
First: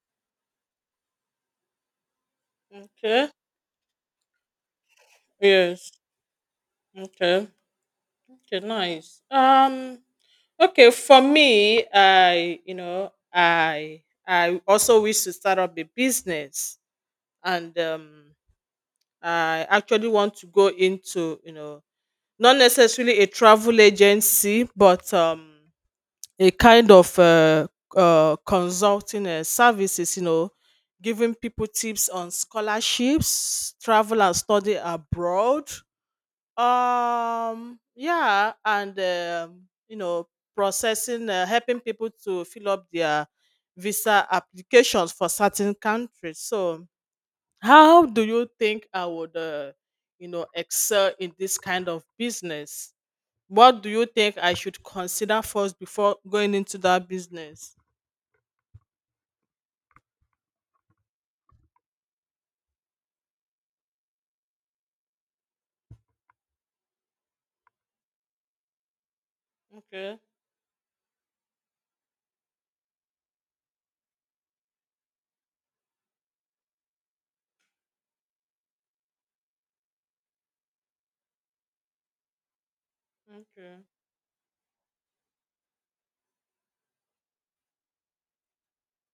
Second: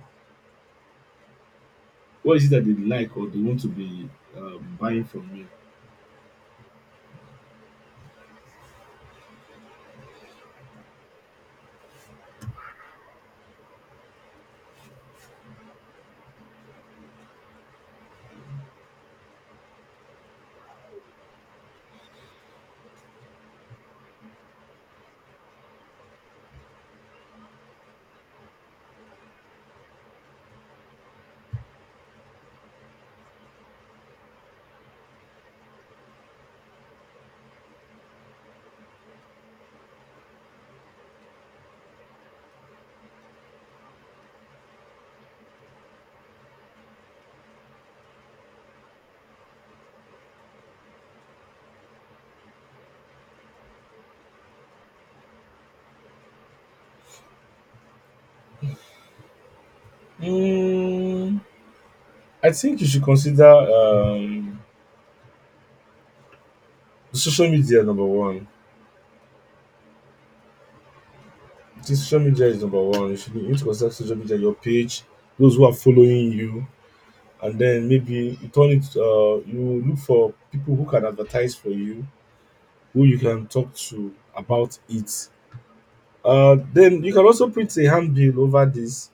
A: what is it that they like or
B: Okay.
A: they want to be um, buying from me?
B: Yes. Okay. Okay. Nice. Um. Okay. For me, I, you know, I, I also wish to start up a business, and um, I actually want to go into, you know— not necessarily a travel agency, but um, a kind of uh, uh, consulting uh, services, you know, giving people tips on scholarships, travel and study abroad. Um, yeah, and, um, you know, processing, uh, helping people to fill up their visa applications for certain countries. So, how do you think I would, uh, you know, excel in this kind of business? What do you think I should consider first before going into that business?
A: Mm, I think you should consider um, social media number one.
B: Okay.
A: I think social media is number one. You should you need to consider social media, your page, those who are following you, and then maybe you turn it. Uh, you look for people who can advertise for you, who you can talk
B: Okay.
A: to about it. Uh, then you can also print a handbill over this,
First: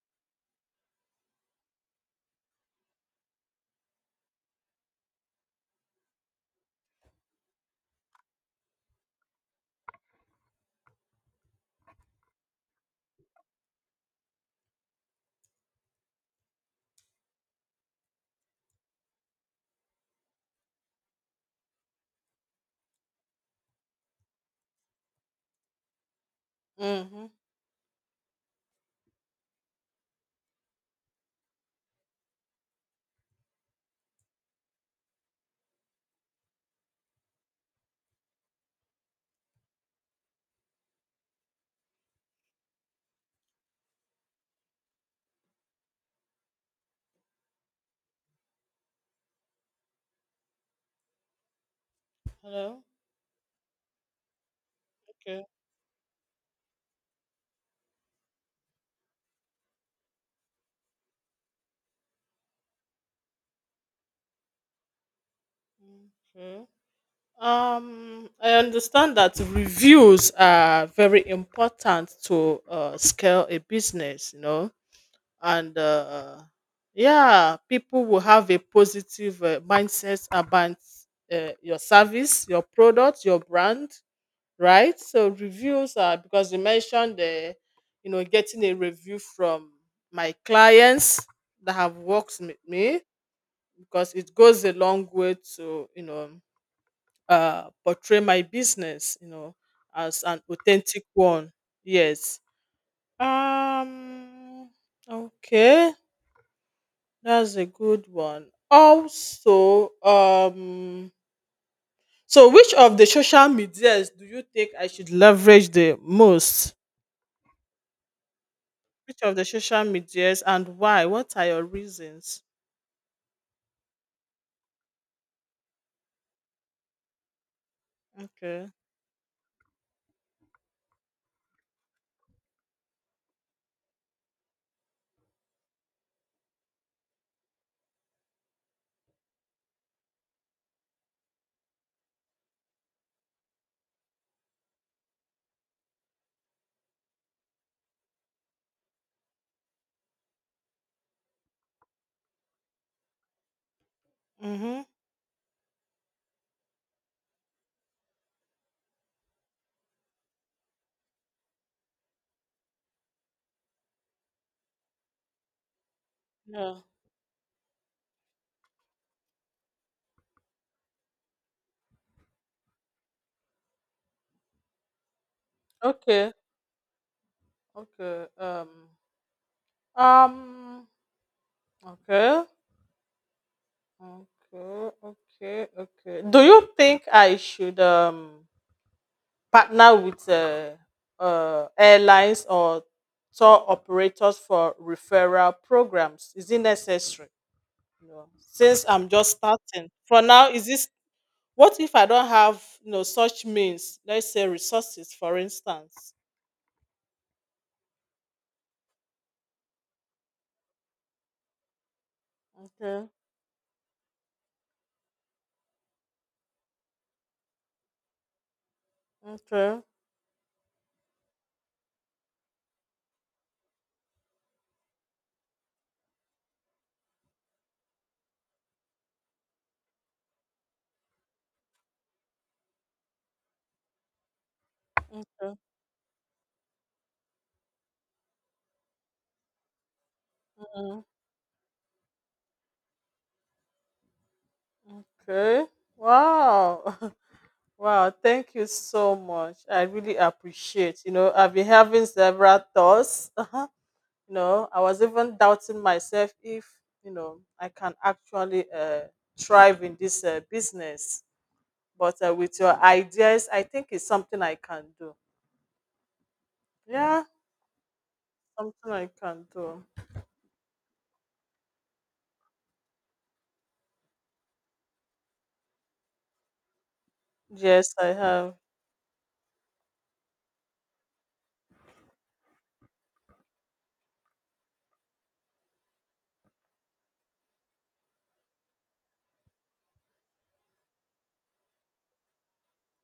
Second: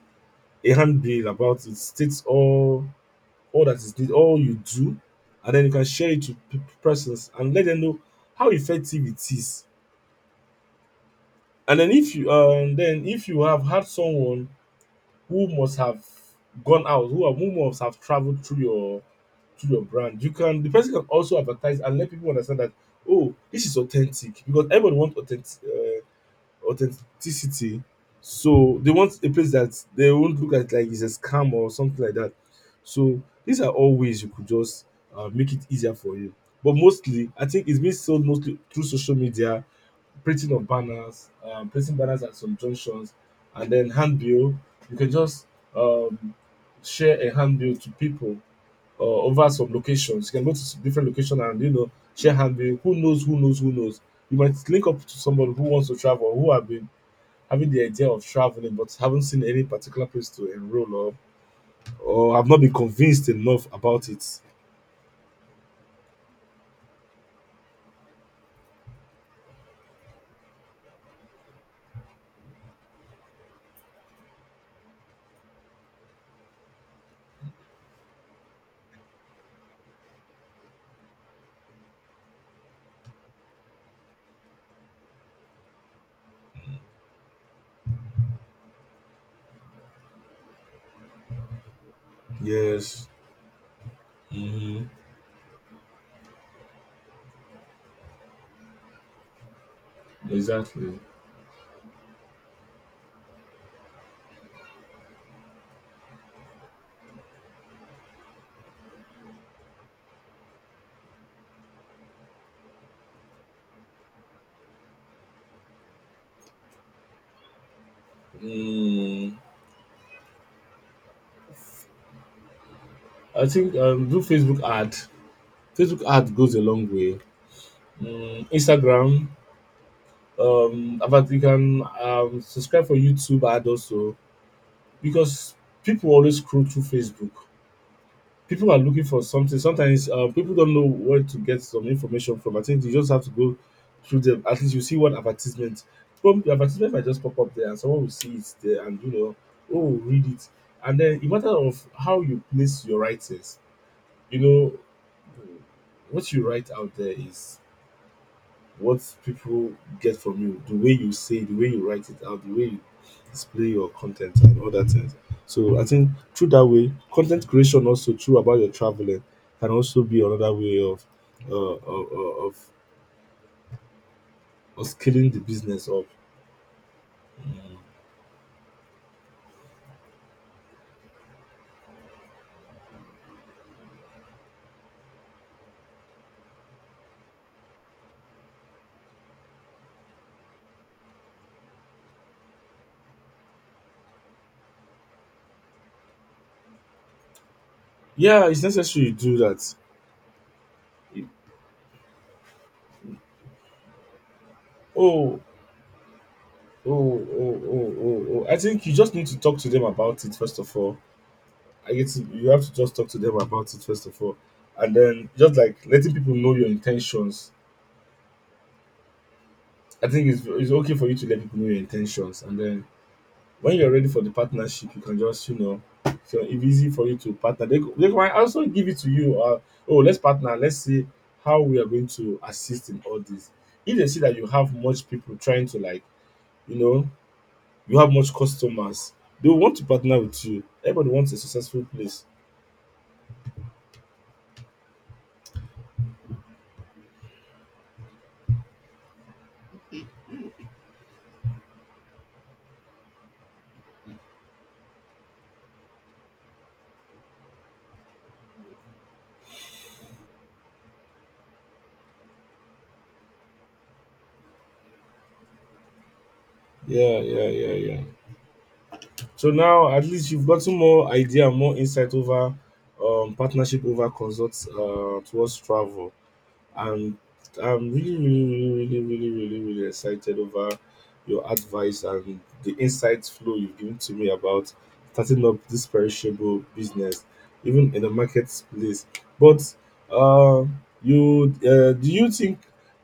A: a handbill about it, states all all that is need, all you do, and then you can share it to p- persons and let them know how effective it is. And then if you um, then if you have had someone who must have gone out, who, have, who must have traveled through your to your brand, you can the person can also advertise and let people understand that, oh, this is authentic because everybody wants authentic uh,
B: Mm-hmm.
A: authenticity. So they want a place that they won't look at like it's a scam or something like that. So these are all ways you could just uh, make it easier for you. But mostly, I think it's being sold mostly through social media, printing of banners, um, printing banners at some junctions, and then handbill. You can just um, share a handbill to people uh, over some locations. You can go to s- different locations and you know share handbill.
B: Hello.
A: Who knows? Who knows? Who knows? You might link up to
B: Okay.
A: somebody who wants to travel, who have been having the idea of traveling, but haven't seen any particular place to enroll or or I've not been convinced enough about it.
B: Okay. Um, I understand that reviews are very important to uh, scale a business, you know, and uh, yeah, people will have a positive uh, mindset about uh, your service, your product, your brand, right? So reviews are— because you mentioned the, you know, getting a review from my clients that have worked with me,
A: Yes.
B: because it goes a
A: Hmm.
B: long way to, you know, uh, portray my business, you know, as an
A: Exactly.
B: authentic one. Yes. Um. Okay, that's a good one. Also, um. So, which of the social medias do you think I should leverage the most? Which
A: Mm.
B: of the social medias, and why? What are your reasons?
A: I think um, do Facebook ad. Facebook ad goes a long way. Mm,
B: Okay.
A: Instagram. Um, about you can um, subscribe for YouTube ad also because people always scroll through Facebook. People are looking for something. Sometimes uh, people don't know where to get some information from. I think you just have to go through them. At least you see one advertisement. From the advertisement might just pop up there, and someone will see it there, and you know, oh, read it. And then, in matter of how you place your writings, you know,
B: Mm-hmm.
A: what you write out there is what people get from you, the way you say, the way you write it out, the way you display your content and other things. So I think through that
B: Yeah.
A: way, content creation also through about your traveling can also be another way of uh, of, of, of scaling the business up.
B: Okay. Okay. Um. Um. Okay. Okay. Okay. Okay. Do you think I should um partner with uh, uh airlines or tour operators for referral programs? Is it necessary? No.
A: Yeah, it's
B: Since
A: necessary
B: I'm
A: you
B: just
A: do that.
B: starting. For now, is this— what if I don't have, you know, such means, let's say resources, for
A: Oh,
B: instance?
A: oh, oh, oh, oh, oh. I think you just need to talk to them about it first of all. I get to, you have to just talk
B: Okay,
A: to them about it first of all, and then just like letting people know your intentions.
B: okay,
A: I think it's it's okay for you to let people know your intentions, and then when you're ready for the partnership, you can just, you know, so it's easy for you to partner. They go- they might also give it to you. Uh, oh, let's partner. Let's see how we are going to assist in all this. If they see that you have much people
B: okay,
A: trying to, like, you know, you have much customers, they will want to partner with you.
B: mm,
A: Everybody wants a successful place.
B: okay. Wow, wow, thank you so much. I really appreciate, you know, I've been having several thoughts. Uh-huh. You know, I was even doubting myself if, you know, I can actually uh, thrive in this uh, business. But uh, with your ideas, I think it's something I can do.
A: Yeah,
B: Yeah,
A: yeah, yeah, yeah.
B: something I can
A: So
B: do.
A: now at least you've gotten more idea, more insight over um partnership over consult uh towards travel. And I'm
B: Yes, I
A: really, really,
B: have.
A: really, really, really, really, really excited over your advice and the insight flow you've given to me about starting up this perishable business, even in the marketplace. But uh, you, uh, do you think?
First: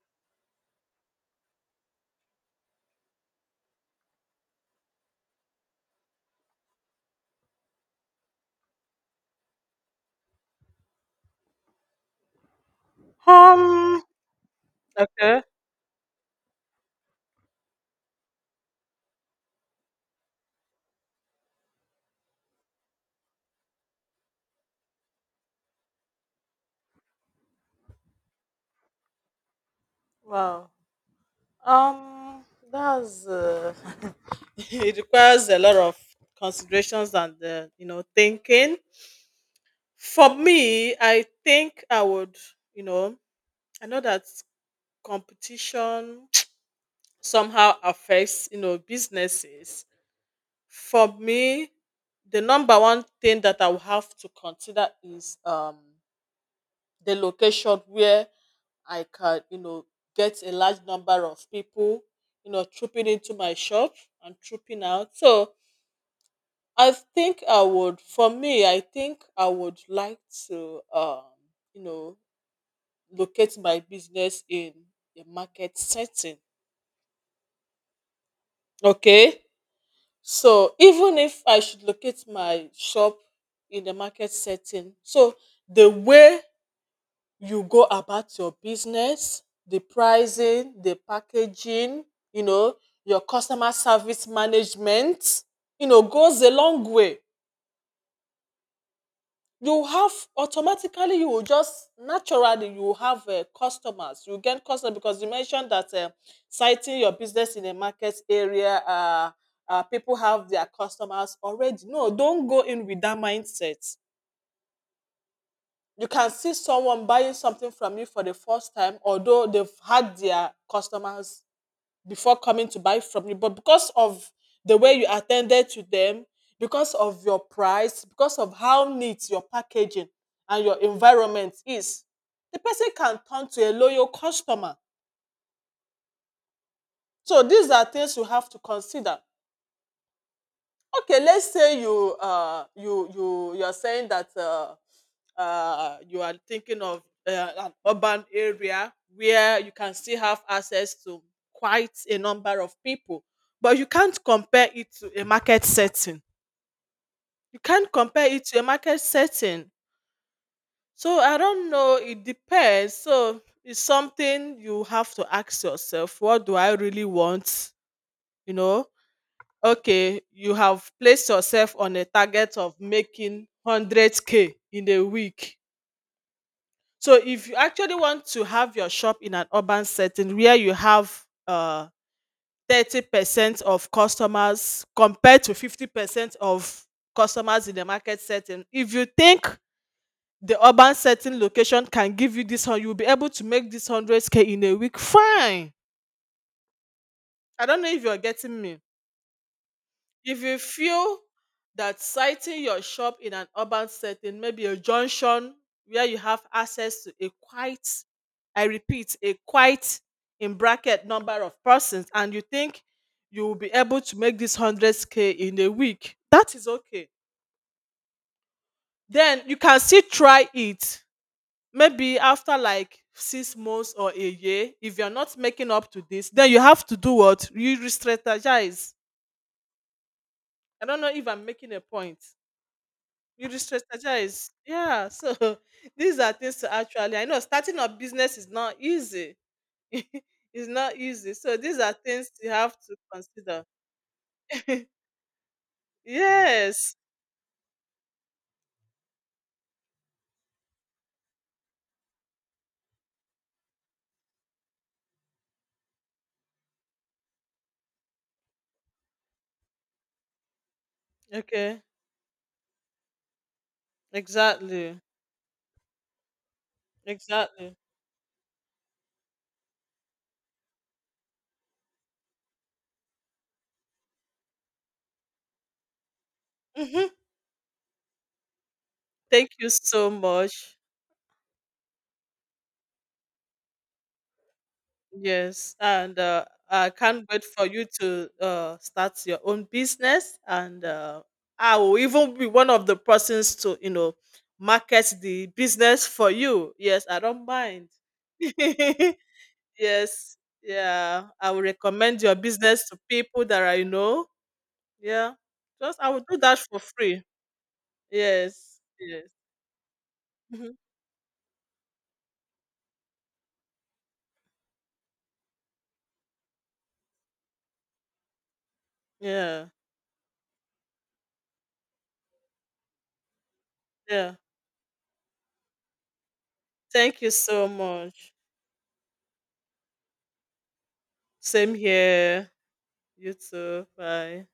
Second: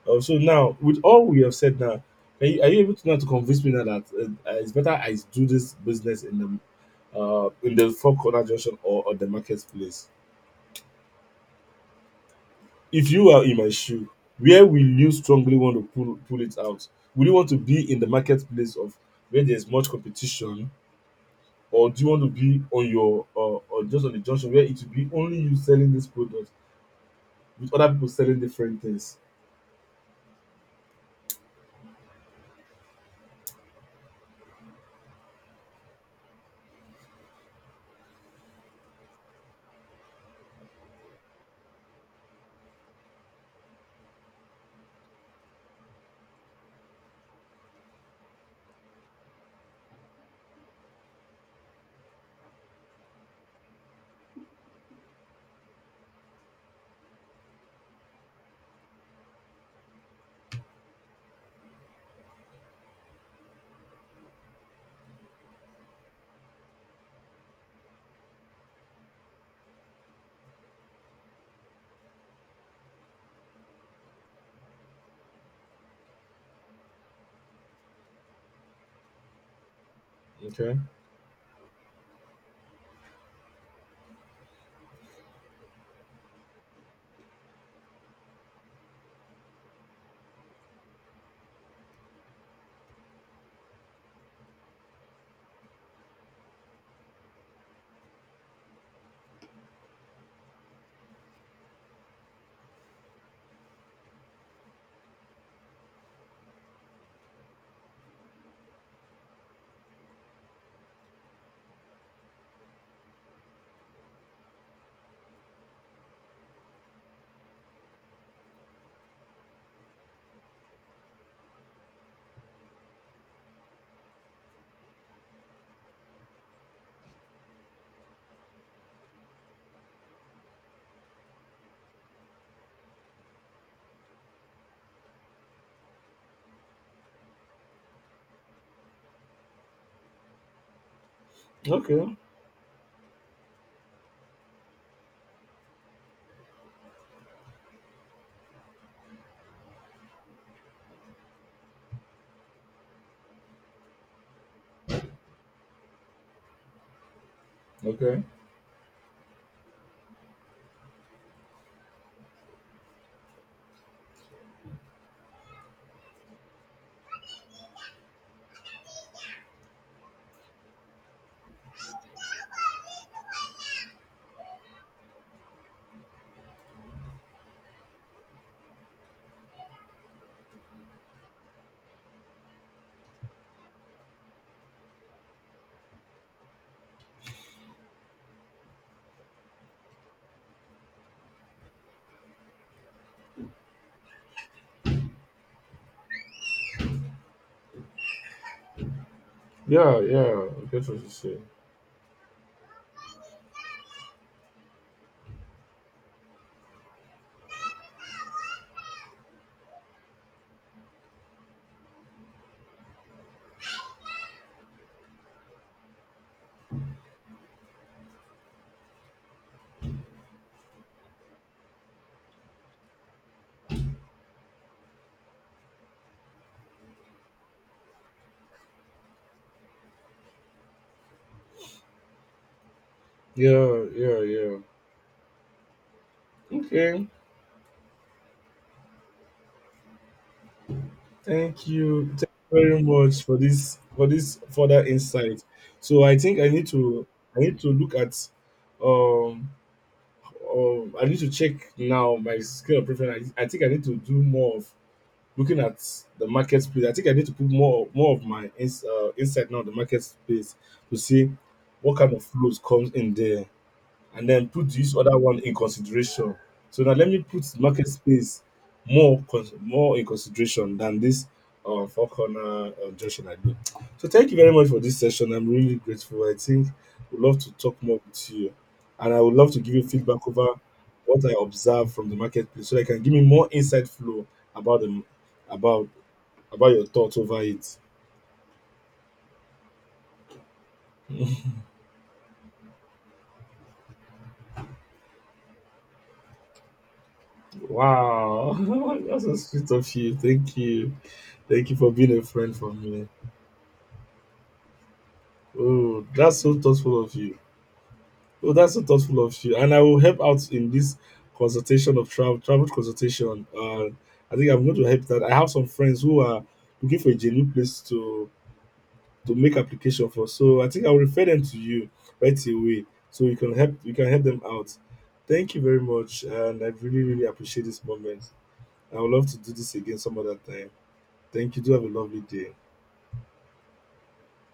A: Uh, so now, with all we have said now, can you, are you able to now to convince me now that uh, uh, it's better I do this business in the uh, in the four corner junction or, or the marketplace? If you are in my
B: Um.
A: shoe, where will you
B: Okay.
A: strongly want to pull pull it out? Will you want to be in the marketplace of where there's much competition, or do you want to be on your uh, or just on the junction where it will be only you selling this product with other people selling different things?
B: Wow. Um, that's uh, it requires a lot of considerations and, uh, you know, thinking. For me, I think I would, you know, I know that competition somehow affects, you know, businesses. For me, the number one thing that I will have to consider is um the location where I can, you know, get a large number of people, you know, trooping into my shop and trooping out. So I think I would— for me, I think I would like to, um, you know, locate my business in a market setting. Okay. So
A: Okay,
B: even if I should locate my shop in the market setting, so the way you go about your business, the pricing, the packaging, you know, your customer service management, you know, goes a long way. You have automatically— you will just naturally, you will have uh, customers. You gain customers, because you mentioned that uh, citing your business in a market area, uh, uh, people have their customers already. No, don't go in with that mindset. You can see someone buying something from you for the first time, although they've had their customers before coming to buy from you. But because of the way you attended to them, because of your price, because of how neat your packaging and your environment is, the person can turn to a loyal customer. So these are things you have to consider. Okay, let's say
A: okay,
B: you uh you you you're saying that uh uh, you are thinking of uh, an urban area where you can still have access to quite a number of people, but you can't compare it to a market setting. You can't
A: okay.
B: compare it to a market setting. So I don't know. It depends. So it's something you have to ask yourself. What do I really want? You know. Okay, you have placed yourself on a target of making one hundred k in a week. So if you actually want to have your shop in an urban setting where you have uh thirty percent of customers compared to fifty percent of customers in the market setting, if you think the urban setting location can give you this one, you'll be able to make this one hundred k in a week. Fine. I don't know if you're getting me.
A: Yeah,
B: If
A: yeah.
B: you
A: I get what you
B: feel
A: say.
B: that citing your shop in an urban setting, maybe a junction where you have access to a quite— I repeat, a quite in bracket number of persons, and you think you will be able to make this one hundred k in a week, that is okay. Then you can still try it. Maybe after like six months or a year, if you're not making up to this, then you have to do what? You re strategize. I don't know if I'm making a point. You
A: Yeah, yeah,
B: re-strategize.
A: yeah.
B: Yeah. So these are things to—
A: Okay.
B: actually, I know starting a business is not easy. It's not easy. So
A: Thank
B: these are
A: you. Thank
B: things you
A: you
B: have
A: very
B: to
A: much for
B: consider.
A: this for this further insight. So I think I need
B: Yes.
A: to I need to look at um Um, I need to check now my scale of preference. I, I think I need to do more of looking at the marketplace. I think I need to put more more of my ins, uh, insight now on the marketplace to see
B: Okay.
A: what kind of flows comes in there and then put this
B: Exactly.
A: other one in consideration. So now let me put
B: Exactly.
A: market space more cons- more in consideration than this uh, four corner uh, junction I do. So thank you very much for this session. I'm really grateful. I think
B: Hmm.
A: would love to talk more with you, and I would
B: Thank
A: love to
B: you
A: give you
B: so
A: feedback over
B: much.
A: what I observe from the marketplace, so that you can give me more insight flow about the
B: Yes,
A: about
B: and uh,
A: about your
B: I
A: thoughts
B: can't
A: over
B: wait for
A: it.
B: you to, uh, start your own business, and uh, I will even be one of the persons to, you know, market the business for you. Yes, I don't mind.
A: Wow, that's so sweet of you.
B: Yes,
A: Thank you.
B: yeah, I will
A: Thank you for being a
B: recommend your
A: friend for
B: business to
A: me.
B: people that I know. Yeah, just
A: Oh,
B: I will
A: that's
B: do
A: so
B: that for
A: thoughtful of
B: free.
A: you. Oh, that's
B: Yes,
A: so
B: yes.
A: thoughtful of you. And I will help out in
B: Mhm.
A: this consultation of travel travel consultation. Uh, I think I'm going to help that. I have some friends who are looking for a genuine place to to make
B: Yeah,
A: application for. So I think I will refer them to you right away. So you can help you can help
B: yeah.
A: them out. Thank you very much. And I really,
B: Thank
A: really
B: you
A: appreciate
B: so
A: this moment.
B: much.
A: I would love to do this again some other time. Thank you. Do
B: Same
A: have a lovely
B: here.
A: day.
B: You too. Bye.